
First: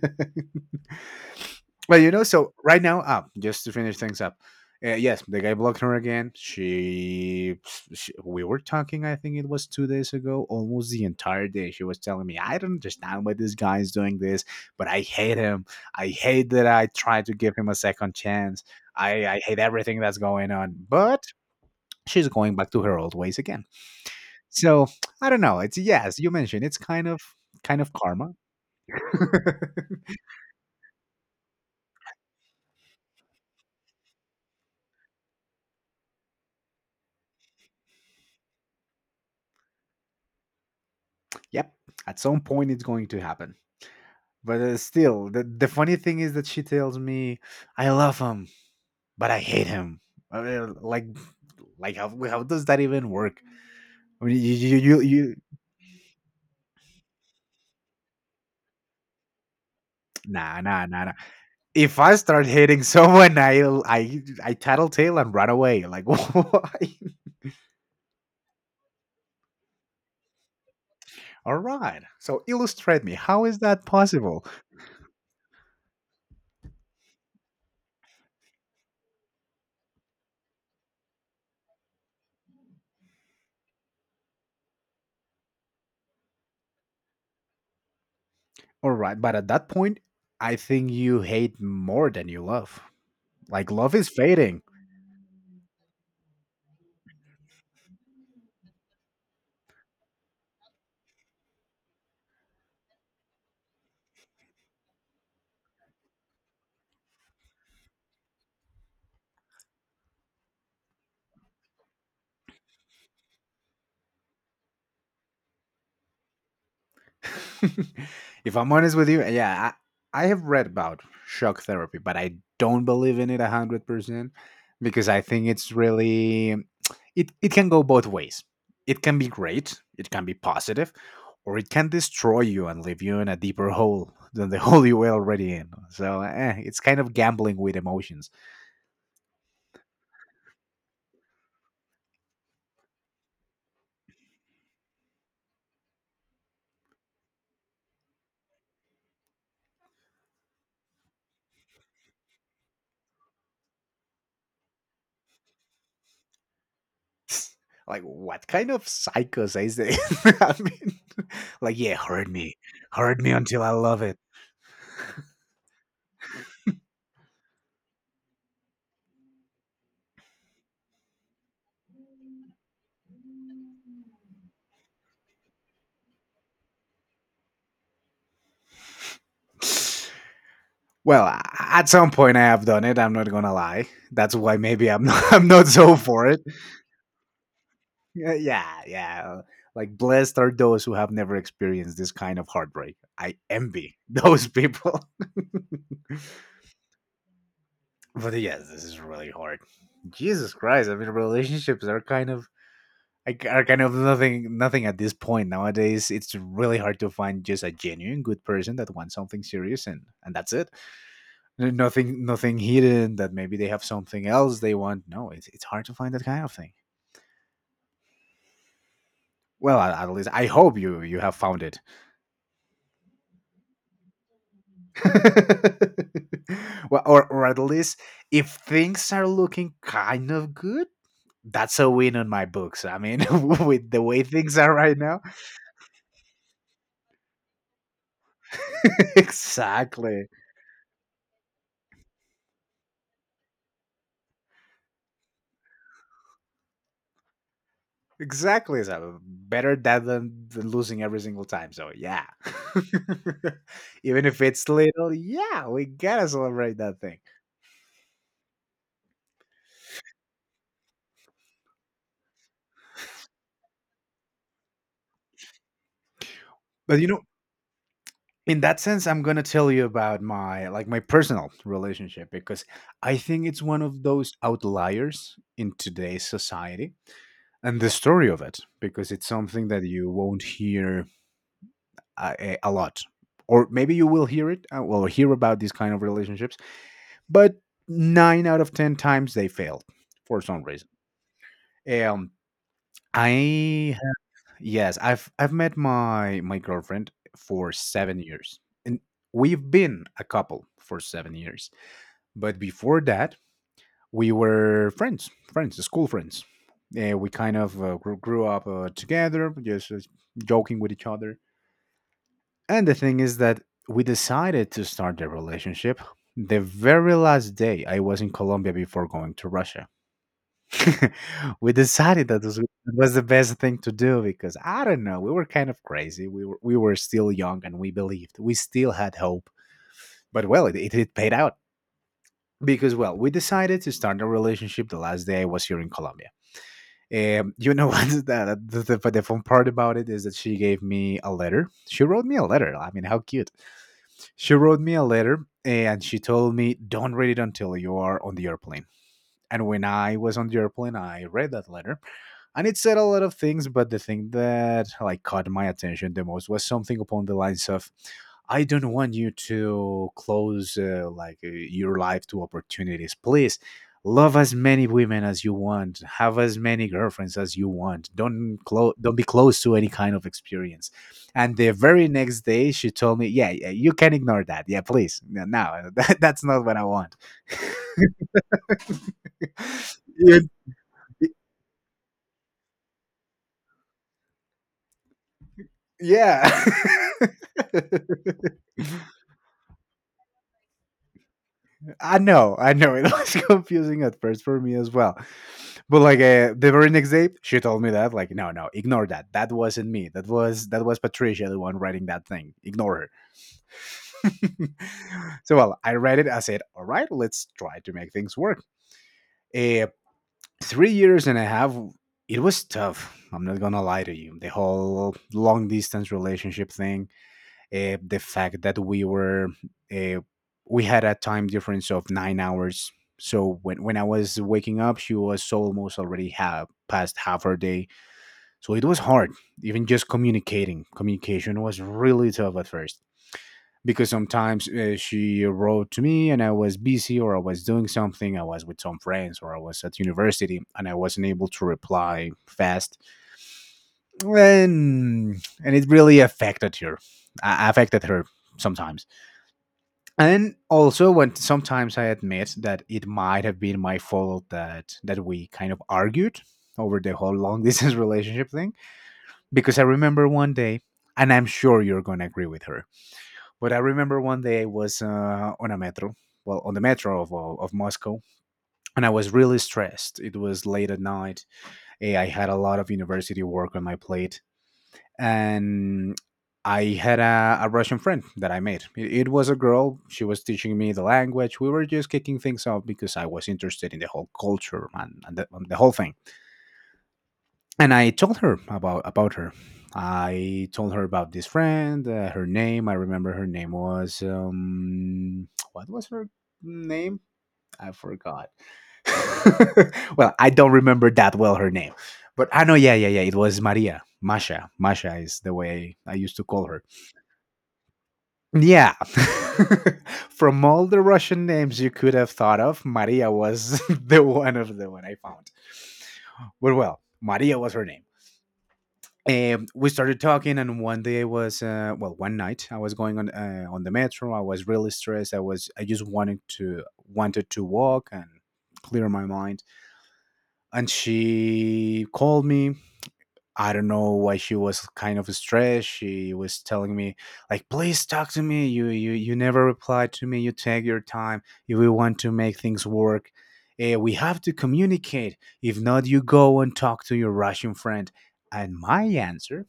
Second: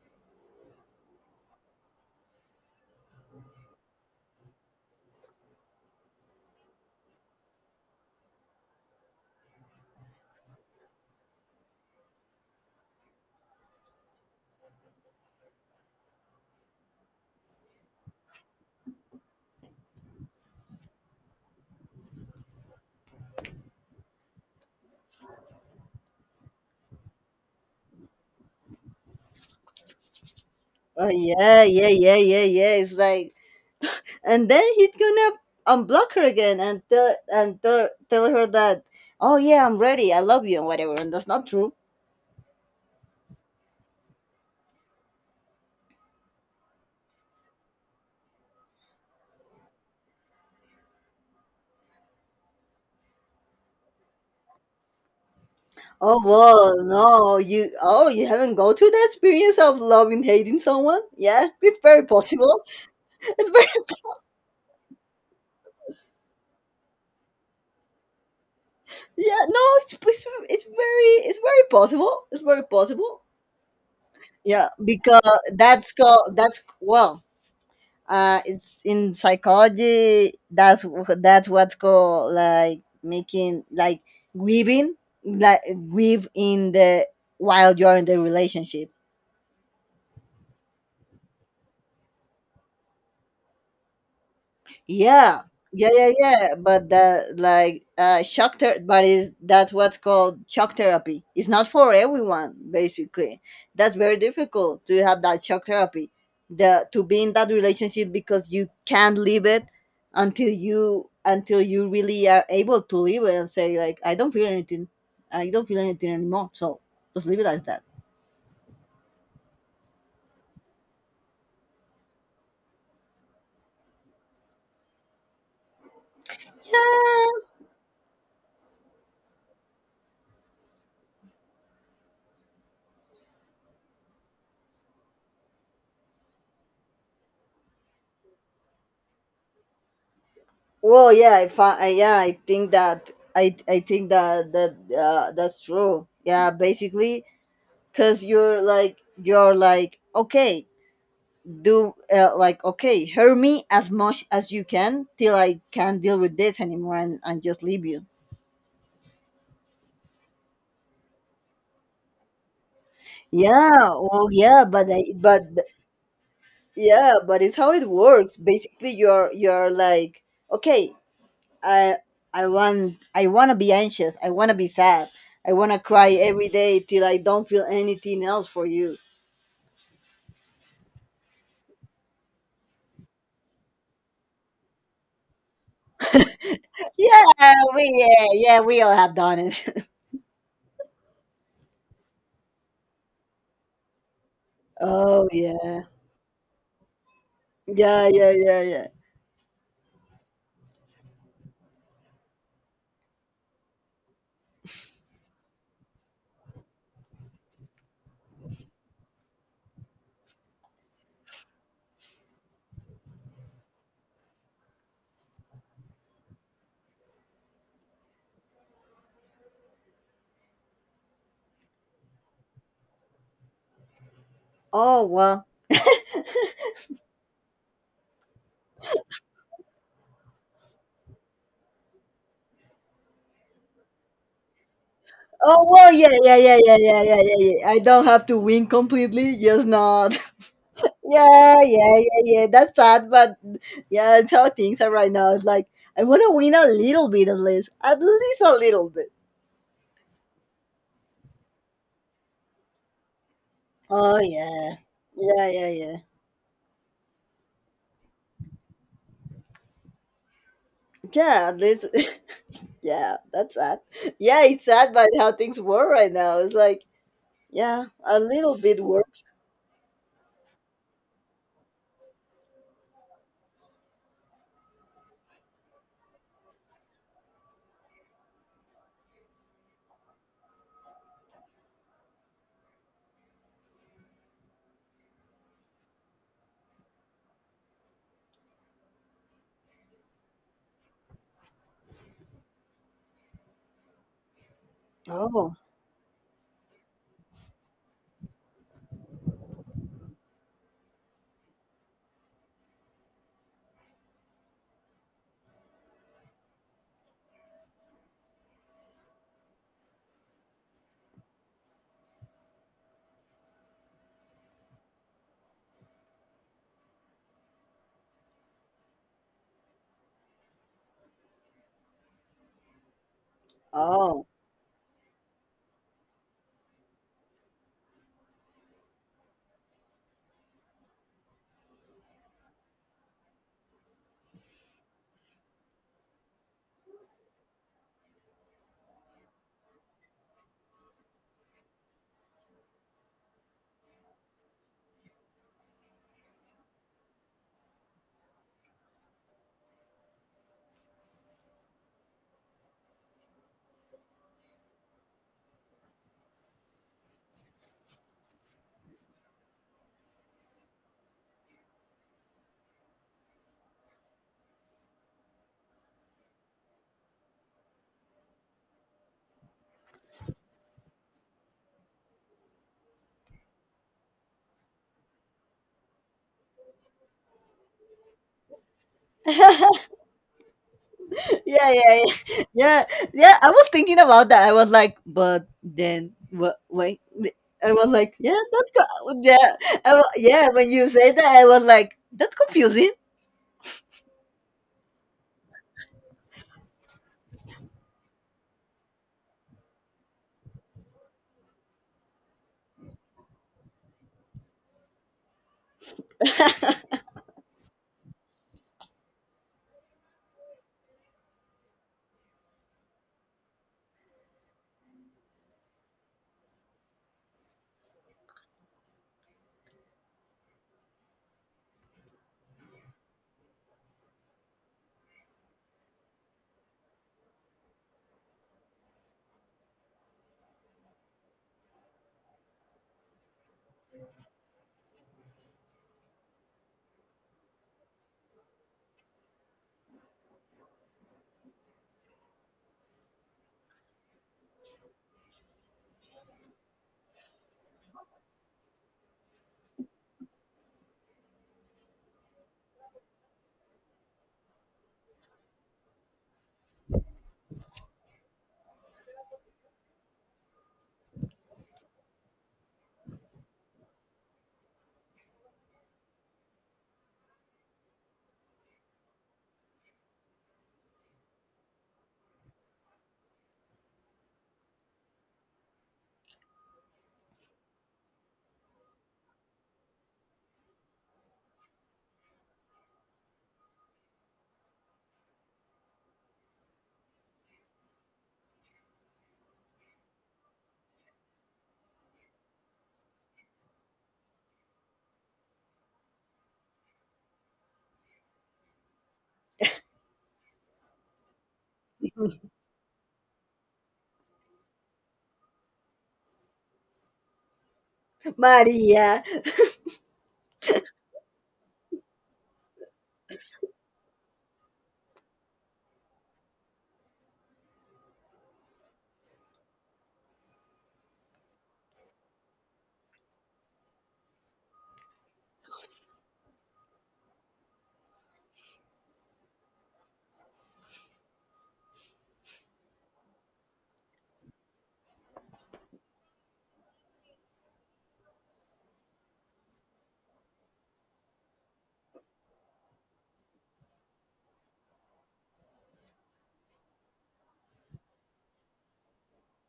S1: Well, you know, so right now, just to finish things up, yes, the guy blocked her again. We were talking. I think it was 2 days ago, almost the entire day. She was telling me, "I don't understand why this guy is doing this, but I hate him. I hate that I tried to give him a second chance. I hate everything that's going on." But she's going back to her old ways again. So I don't know. It's Yes, you mentioned it's kind of karma.
S2: Oh yeah, yeah, yeah, yeah, yeah. It's like, and then he's gonna unblock her again and tell, and tell, tell her that, oh yeah, I'm ready, I love you, and whatever. And that's not
S1: Yep.
S2: true.
S1: At some point, it's going to happen. But still, the funny thing is that she tells me, "I love him, but I hate him." I mean, like how does that even work? I mean, you
S2: Oh well, no, you, oh, you haven't go through the experience of loving hating
S1: nah nah
S2: someone.
S1: nah nah.
S2: Yeah, it's
S1: If
S2: very
S1: I start
S2: possible.
S1: hating someone,
S2: It's very,
S1: I tattletale and run away. Like, why?
S2: yeah, no, it's, it's very, it's
S1: All
S2: very
S1: right.
S2: possible.
S1: So
S2: It's very
S1: illustrate me.
S2: possible.
S1: How is that possible?
S2: Yeah, because that's called, that's, well, it's in psychology. That's wh-, that's what's called, like, making like, grieving, like, grieve in the, while you're in the relationship.
S1: All right. But at that point, I think you hate more than you love. Like, love is fading.
S2: Yeah, yeah, yeah, yeah. But that, like, shock therapy, but is that's what's called shock therapy. It's not for everyone, basically. That's very difficult to have that shock therapy, the to be in that relationship because you can't leave it until you, until you really are able to leave it and say like, I don't feel anything, I don't feel anything anymore. So just leave it like that.
S1: If I'm honest with you, yeah, I have read about shock therapy, but I don't believe in it 100% because I think it's really it
S2: Yeah.
S1: can go both ways. It can be great, it can be positive, or it can destroy you and leave you in a deeper hole than the hole you were already in. So it's kind of gambling with emotions.
S2: Well, yeah, I find, yeah, I think that I think that that, that's true. Yeah, basically, 'cause you're like, okay, do, okay, hurt me as much as you can till I can't deal with this anymore, and just leave
S1: Like,
S2: you.
S1: what kind of psychos is this? I mean, like, yeah, hurt me until I
S2: Yeah,
S1: love it.
S2: well, yeah, but I, but yeah, but it's how it works. Basically, you're like, okay, I I want, I want to be anxious. I want to be sad. I want to cry every day till I don't feel anything else for you.
S1: Well, a at some point I have done it, I'm not gonna lie. That's why maybe I'm not I'm not so for it.
S2: Yeah, we, yeah,
S1: Yeah,
S2: yeah,
S1: yeah,
S2: we all have done
S1: yeah.
S2: it.
S1: Like, blessed are those who have never experienced this kind of heartbreak. I envy those people.
S2: Oh yeah. Yeah, yeah,
S1: But
S2: yeah,
S1: yes, this
S2: yeah.
S1: is really hard. Jesus Christ, I mean, relationships are kind of are kind of nothing at this point. Nowadays, it's really hard to find just a genuine good person that wants something serious and that's it. Nothing nothing hidden that maybe they have something else they want. No, it's hard to find that kind of thing. Well, at least I hope you have found it.
S2: Oh well.
S1: Well, or at least if things are looking kind of good, that's a win on my books. I mean, with the way things are right now
S2: Oh well, yeah, yeah, yeah, yeah, yeah, yeah, yeah, yeah. I don't have to win completely, just not.
S1: exactly.
S2: Yeah, yeah, yeah, yeah. That's sad, but yeah, it's how things are right now. It's like I want to win a little bit, at least a
S1: Exactly,
S2: little bit.
S1: so better that than losing every single time. So yeah,
S2: Oh
S1: even if it's
S2: yeah,
S1: little,
S2: yeah,
S1: yeah,
S2: yeah,
S1: we
S2: yeah.
S1: gotta celebrate that thing.
S2: Yeah, this. Yeah, that's sad. Yeah, it's sad by how things were right now. It's like,
S1: But you know,
S2: yeah, a little
S1: in that
S2: bit
S1: sense I'm
S2: worse.
S1: going to tell you about my like my personal relationship, because I think it's one of those outliers in today's society. And the story of it, because it's something that you won't hear a lot, or maybe you will hear it well, hear about these kind of relationships, but 9 out of 10 times they failed for some reason. Um I Yes, I've
S2: Oh,
S1: met my girlfriend for 7 years. And we've been a couple for 7 years. But before that, we were friends, school friends. We kind of grew up together, just joking with each other. And the thing is that we decided to start the relationship the very last day I was in Colombia before going to Russia. We decided that that was the best thing to do
S2: oh.
S1: because I don't know, we were kind of crazy. We were still young and we believed. We still had hope. But well, it paid out because well, we decided to start a relationship the last day I was here in Colombia. You know what? The fun part about it is that she gave me a letter. She wrote me a letter. I mean, how cute. She wrote me a letter and she told me, "Don't read it until you are on the airplane." And when I was on the airplane, I read that letter, and it said a lot of things, but the thing that like caught my attention the most was something upon the lines of, "I don't want you to close like your life to opportunities. Please love as many women as you want, have as many girlfriends as you want. Don't close, don't be close to any kind of experience." And the very next day she told me, "Yeah, yeah, you can ignore that. Yeah, please, no, that's not what I want."
S2: Yeah,
S1: You-
S2: yeah, yeah, yeah, yeah. I was thinking about that. I was like, but then
S1: yeah.
S2: what? Wait, th-. I was like, yeah, that's co-, yeah, yeah. When you say that, I was like,
S1: I
S2: that's
S1: know, I
S2: confusing.
S1: know. It was confusing at first for me as well. But like, the very next day, she told me that like, no, no, ignore that. That wasn't me. That was Patricia, the one writing that thing. Ignore her. So well, I read it. I said, all right, let's try to make things work. Uh, three years and a half. It was tough. I'm not gonna lie to you. The whole long distance relationship thing, the fact that we were uh, we had a time difference of 9 hours, so when I was waking up she was almost already half past half her day. So it was hard. Even just communicating communication was really tough at first, because sometimes she wrote to me and I was busy, or I was doing something, I was with some friends, or I was at university and I wasn't able to reply fast. and and it really affected her. I affected her sometimes. And also when sometimes I admit that it might have been my fault that we kind of argued over the whole long distance relationship thing. Because I remember one day, and I'm sure you're going to agree with her, but I remember one day I was on a metro, well, on the metro of Moscow. And I was really stressed, it was late at night. I had a lot of university work on my plate. And I had a Russian friend that I made. It was a girl. She was teaching me the language. We were just kicking things off because I was interested in the whole culture and the whole thing. And I told her about her. I told her about this friend. Her name, I remember her name was what was her name? I forgot. Well, I don't remember that well her name, but I know. Yeah, yeah, yeah. It was Maria. Masha. Masha is the way I used to call her. Yeah.
S2: Maria.
S1: From all the Russian names you could have thought of, Maria was the one I found. But well, Maria was her name. And we started talking, and one day I was well, one night I was going on the metro. I was really stressed. I just wanted to walk and clear my mind. And she called me. I don't know why. She was kind of stressed. She was telling me, like, please talk to me. You never reply to me. You take your time. If we want to make things work, we have to communicate. If not, you go and talk to your Russian friend. And my answer,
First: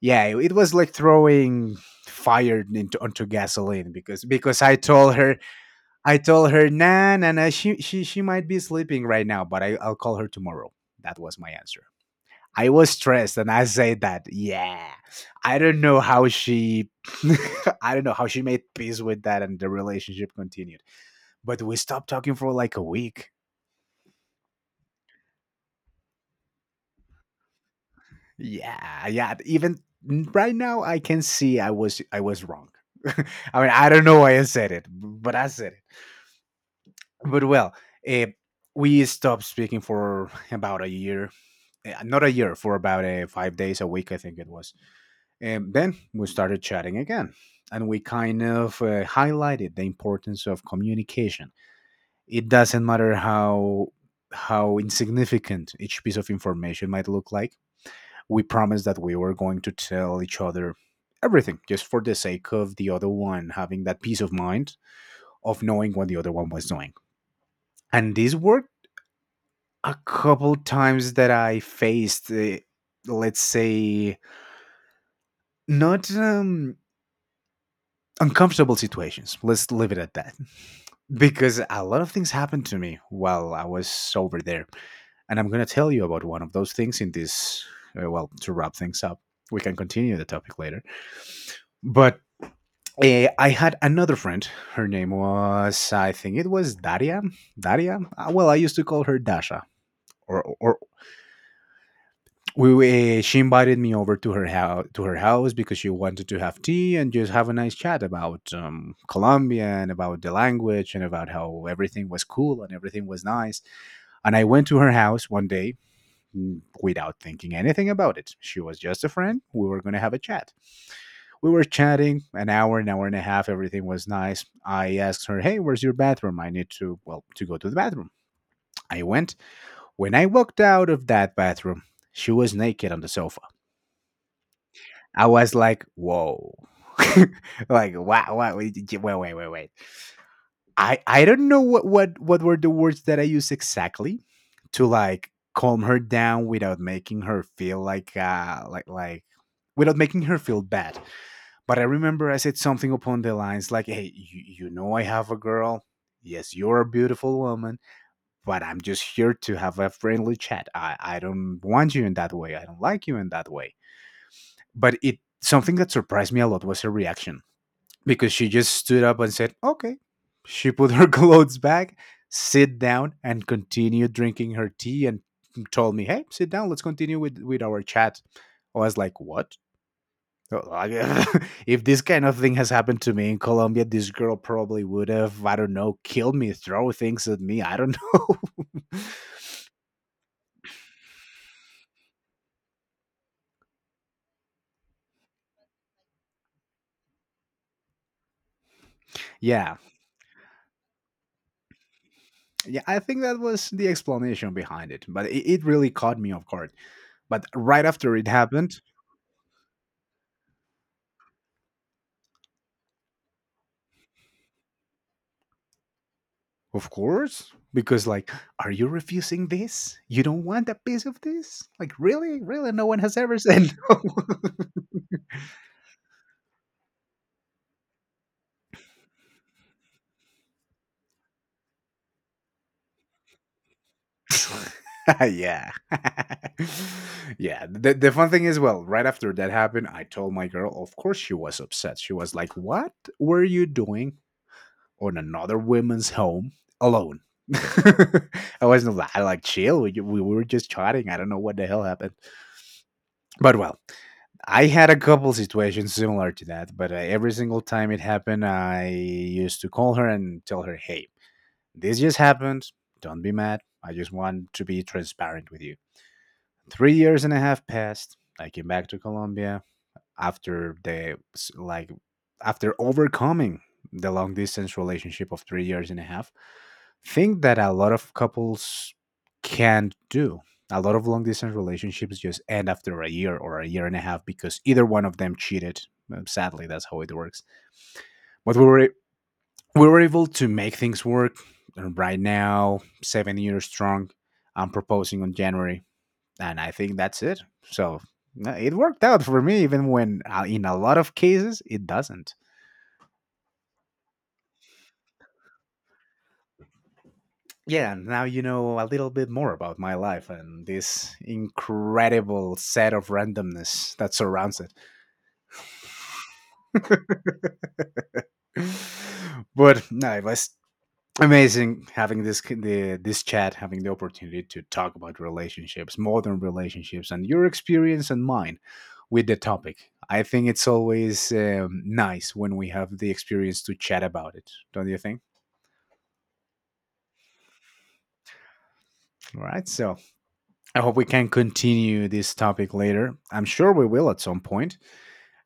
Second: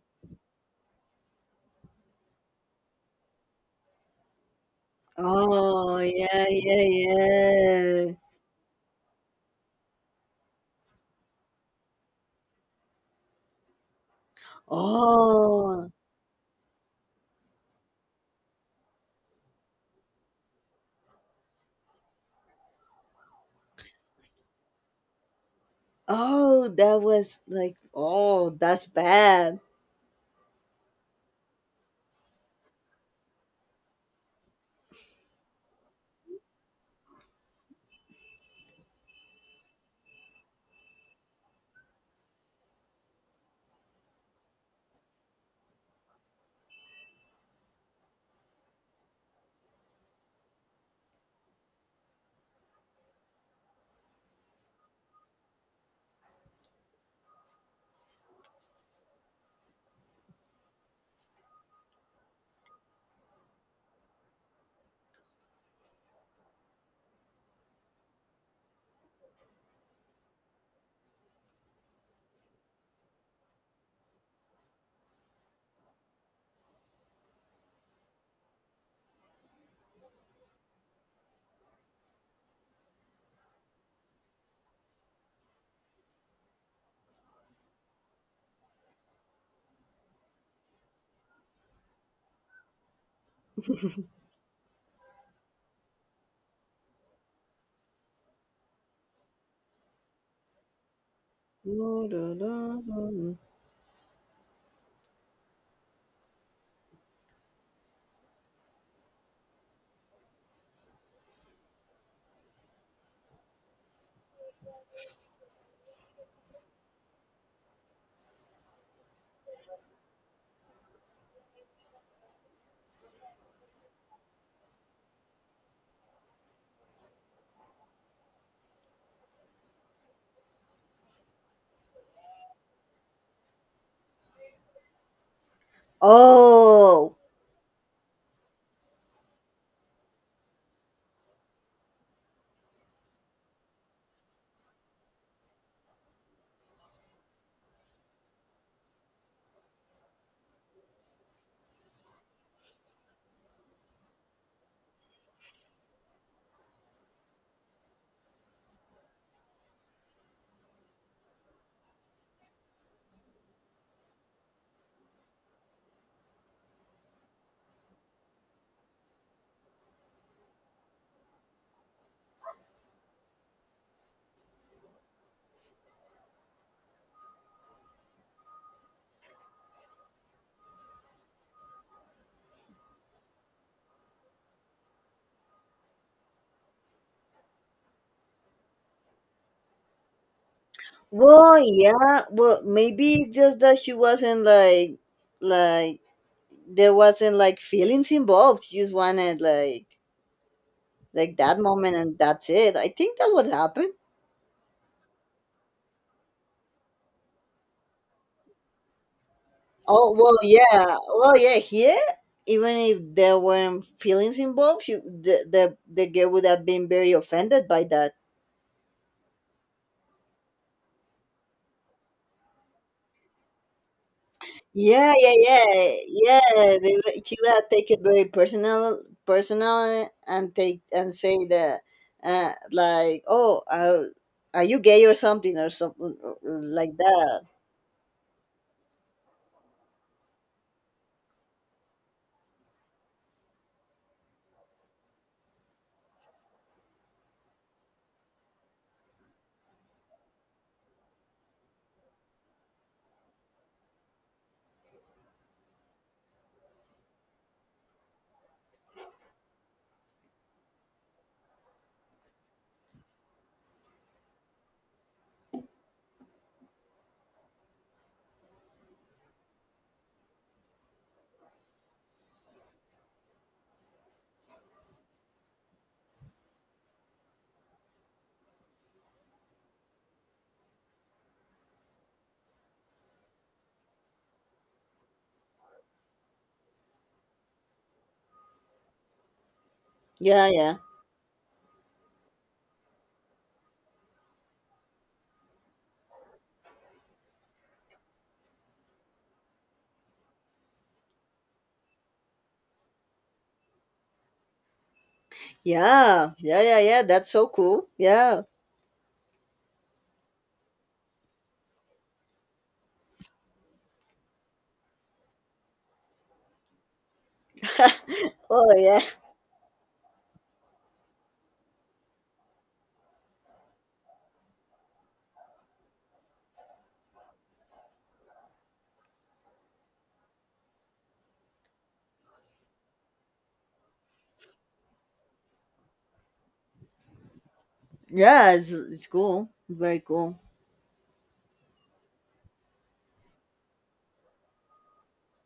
S1: yeah, it was like throwing fire into onto gasoline, because I told her,
S2: Oh,
S1: I
S2: yeah,
S1: told her,
S2: yeah,
S1: nah nah nah, she she
S2: yeah.
S1: she might be sleeping right now, but I'll call her tomorrow. That was my answer. I was stressed and I say that, yeah. I don't
S2: Oh.
S1: know how she, I don't know how she made peace with that and the relationship continued. But we stopped talking for like a week.
S2: Oh, that was like, oh, that's
S1: Yeah, yeah.
S2: bad.
S1: Even right now I can see I was wrong. I mean, I don't know why I said it, but I said it. But well, eh, we stopped speaking for about a year. Not a year, for about 5 days a week, I think it was. And then we started chatting again, and we kind of highlighted the importance of communication. It doesn't matter how insignificant each piece of information might look like. We promised that we were going to tell each other everything just for the sake of the other one having that peace of mind of knowing what the other one was doing. And this worked a couple times that I faced, let's say, not uncomfortable situations. Let's leave it at that. Because a lot of things happened to me while I was over there. And I'm going to tell you about one of those things in this, well, to wrap things up. We can continue the topic later. But I had another friend. Her name was, I think it was Daria. Daria? Well, I used to call her Dasha, or,
S2: No, no, no, no,
S1: we
S2: no.
S1: she invited me over to her house because she wanted to have tea and just have a nice chat about Colombia and about the language and about how everything was cool and everything was nice. And I went to her house one day, without thinking anything about it. She was just a friend. We were going to have a chat. We were chatting an hour and a half. Everything was nice. I asked her, "Hey, where's your bathroom? I need to, well, to go to the bathroom." I went. When I walked out of that bathroom, she was naked on the sofa. I was like, whoa.
S2: Oh,
S1: Like wow, wow, wait, wait, wait, wait, wait. I don't know what were the words that I used exactly to, like, calm her down without making her feel like, without making her feel bad. But I remember I said something upon the lines like, "Hey, you know I have a girl. Yes, you're a beautiful woman, but I'm just here to have a friendly chat. I don't want you in that way. I don't like you in that way." But it, something that surprised me a lot was her reaction, because she just stood up and said, "Okay." She put her clothes back, sit down, and continued drinking her tea, and told me, "Hey, sit down. Let's continue with our chat." I was like, "What?" If this kind of thing has happened to me in Colombia, this girl probably would have, I don't know, killed me, throw things at me. I don't know.
S2: well, yeah. Well, maybe it's just that she wasn't like, there wasn't like feelings involved. She just wanted
S1: Yeah.
S2: like that moment, and that's it.
S1: Yeah,
S2: I
S1: I
S2: think
S1: think
S2: that's
S1: that
S2: what
S1: was the
S2: happened.
S1: explanation behind it. But it really caught me off guard. But right after it happened,
S2: Oh, well, yeah. Well, yeah, here, even if there weren't feelings involved, she, the, the girl would have been
S1: of
S2: very
S1: course.
S2: offended by
S1: Because,
S2: that.
S1: like, are you refusing this? You don't want a piece of this? Like, really? Really? No one has ever said no.
S2: Yeah, yeah, yeah, yeah. They, will- she will take it very personal, personal, eh, and take and say that, like, oh, are you gay or something,
S1: Yeah.
S2: or something like that?
S1: Yeah. The fun thing is, well, right after that happened, I told my girl. Of course, she was upset. She was like, what were you doing on another woman's home alone? I wasn't li- I like chill. We were just chatting. I don't know what the hell happened. But well, I had a couple situations similar to that, but every single time it happened, I used to call her and tell her, hey, this just happened. Don't be mad. I just want to be transparent with you. 3 years and a half passed. I came back to Colombia after like after overcoming the long distance relationship of 3 years and a half, thing that a lot of couples can't do. A lot of long distance relationships just end after a year or a year and a half because either one of them cheated. Sadly, that's how it works, but we were, we were able to
S2: Yeah,
S1: make
S2: yeah,
S1: things work. And right now, 7 years strong, I'm proposing on January, and I think that's it. So no, it worked out for me, even when, in a lot of cases it doesn't.
S2: yeah, yeah, yeah, yeah. That's so cool.
S1: Yeah, and now you
S2: Yeah.
S1: know a little bit more about my life and this incredible set of randomness that surrounds it.
S2: Oh yeah.
S1: But no, it was amazing having this, this chat, having the opportunity to talk about relationships, modern relationships, and your experience and mine with the topic. I think it's always nice when we have the experience to chat about it, don't you think?
S2: Yeah, it's
S1: All
S2: cool.
S1: right. So
S2: Very cool.
S1: I hope we can continue this topic later. I'm sure we will at some point,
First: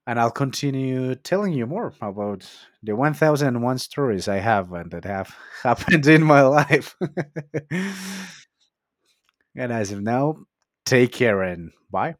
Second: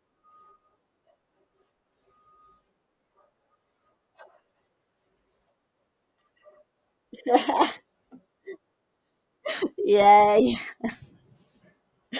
S1: and I'll continue telling you more about the 1001 stories I have and that have happened in my life. And as of now,
S2: Yeah.
S1: take care and bye.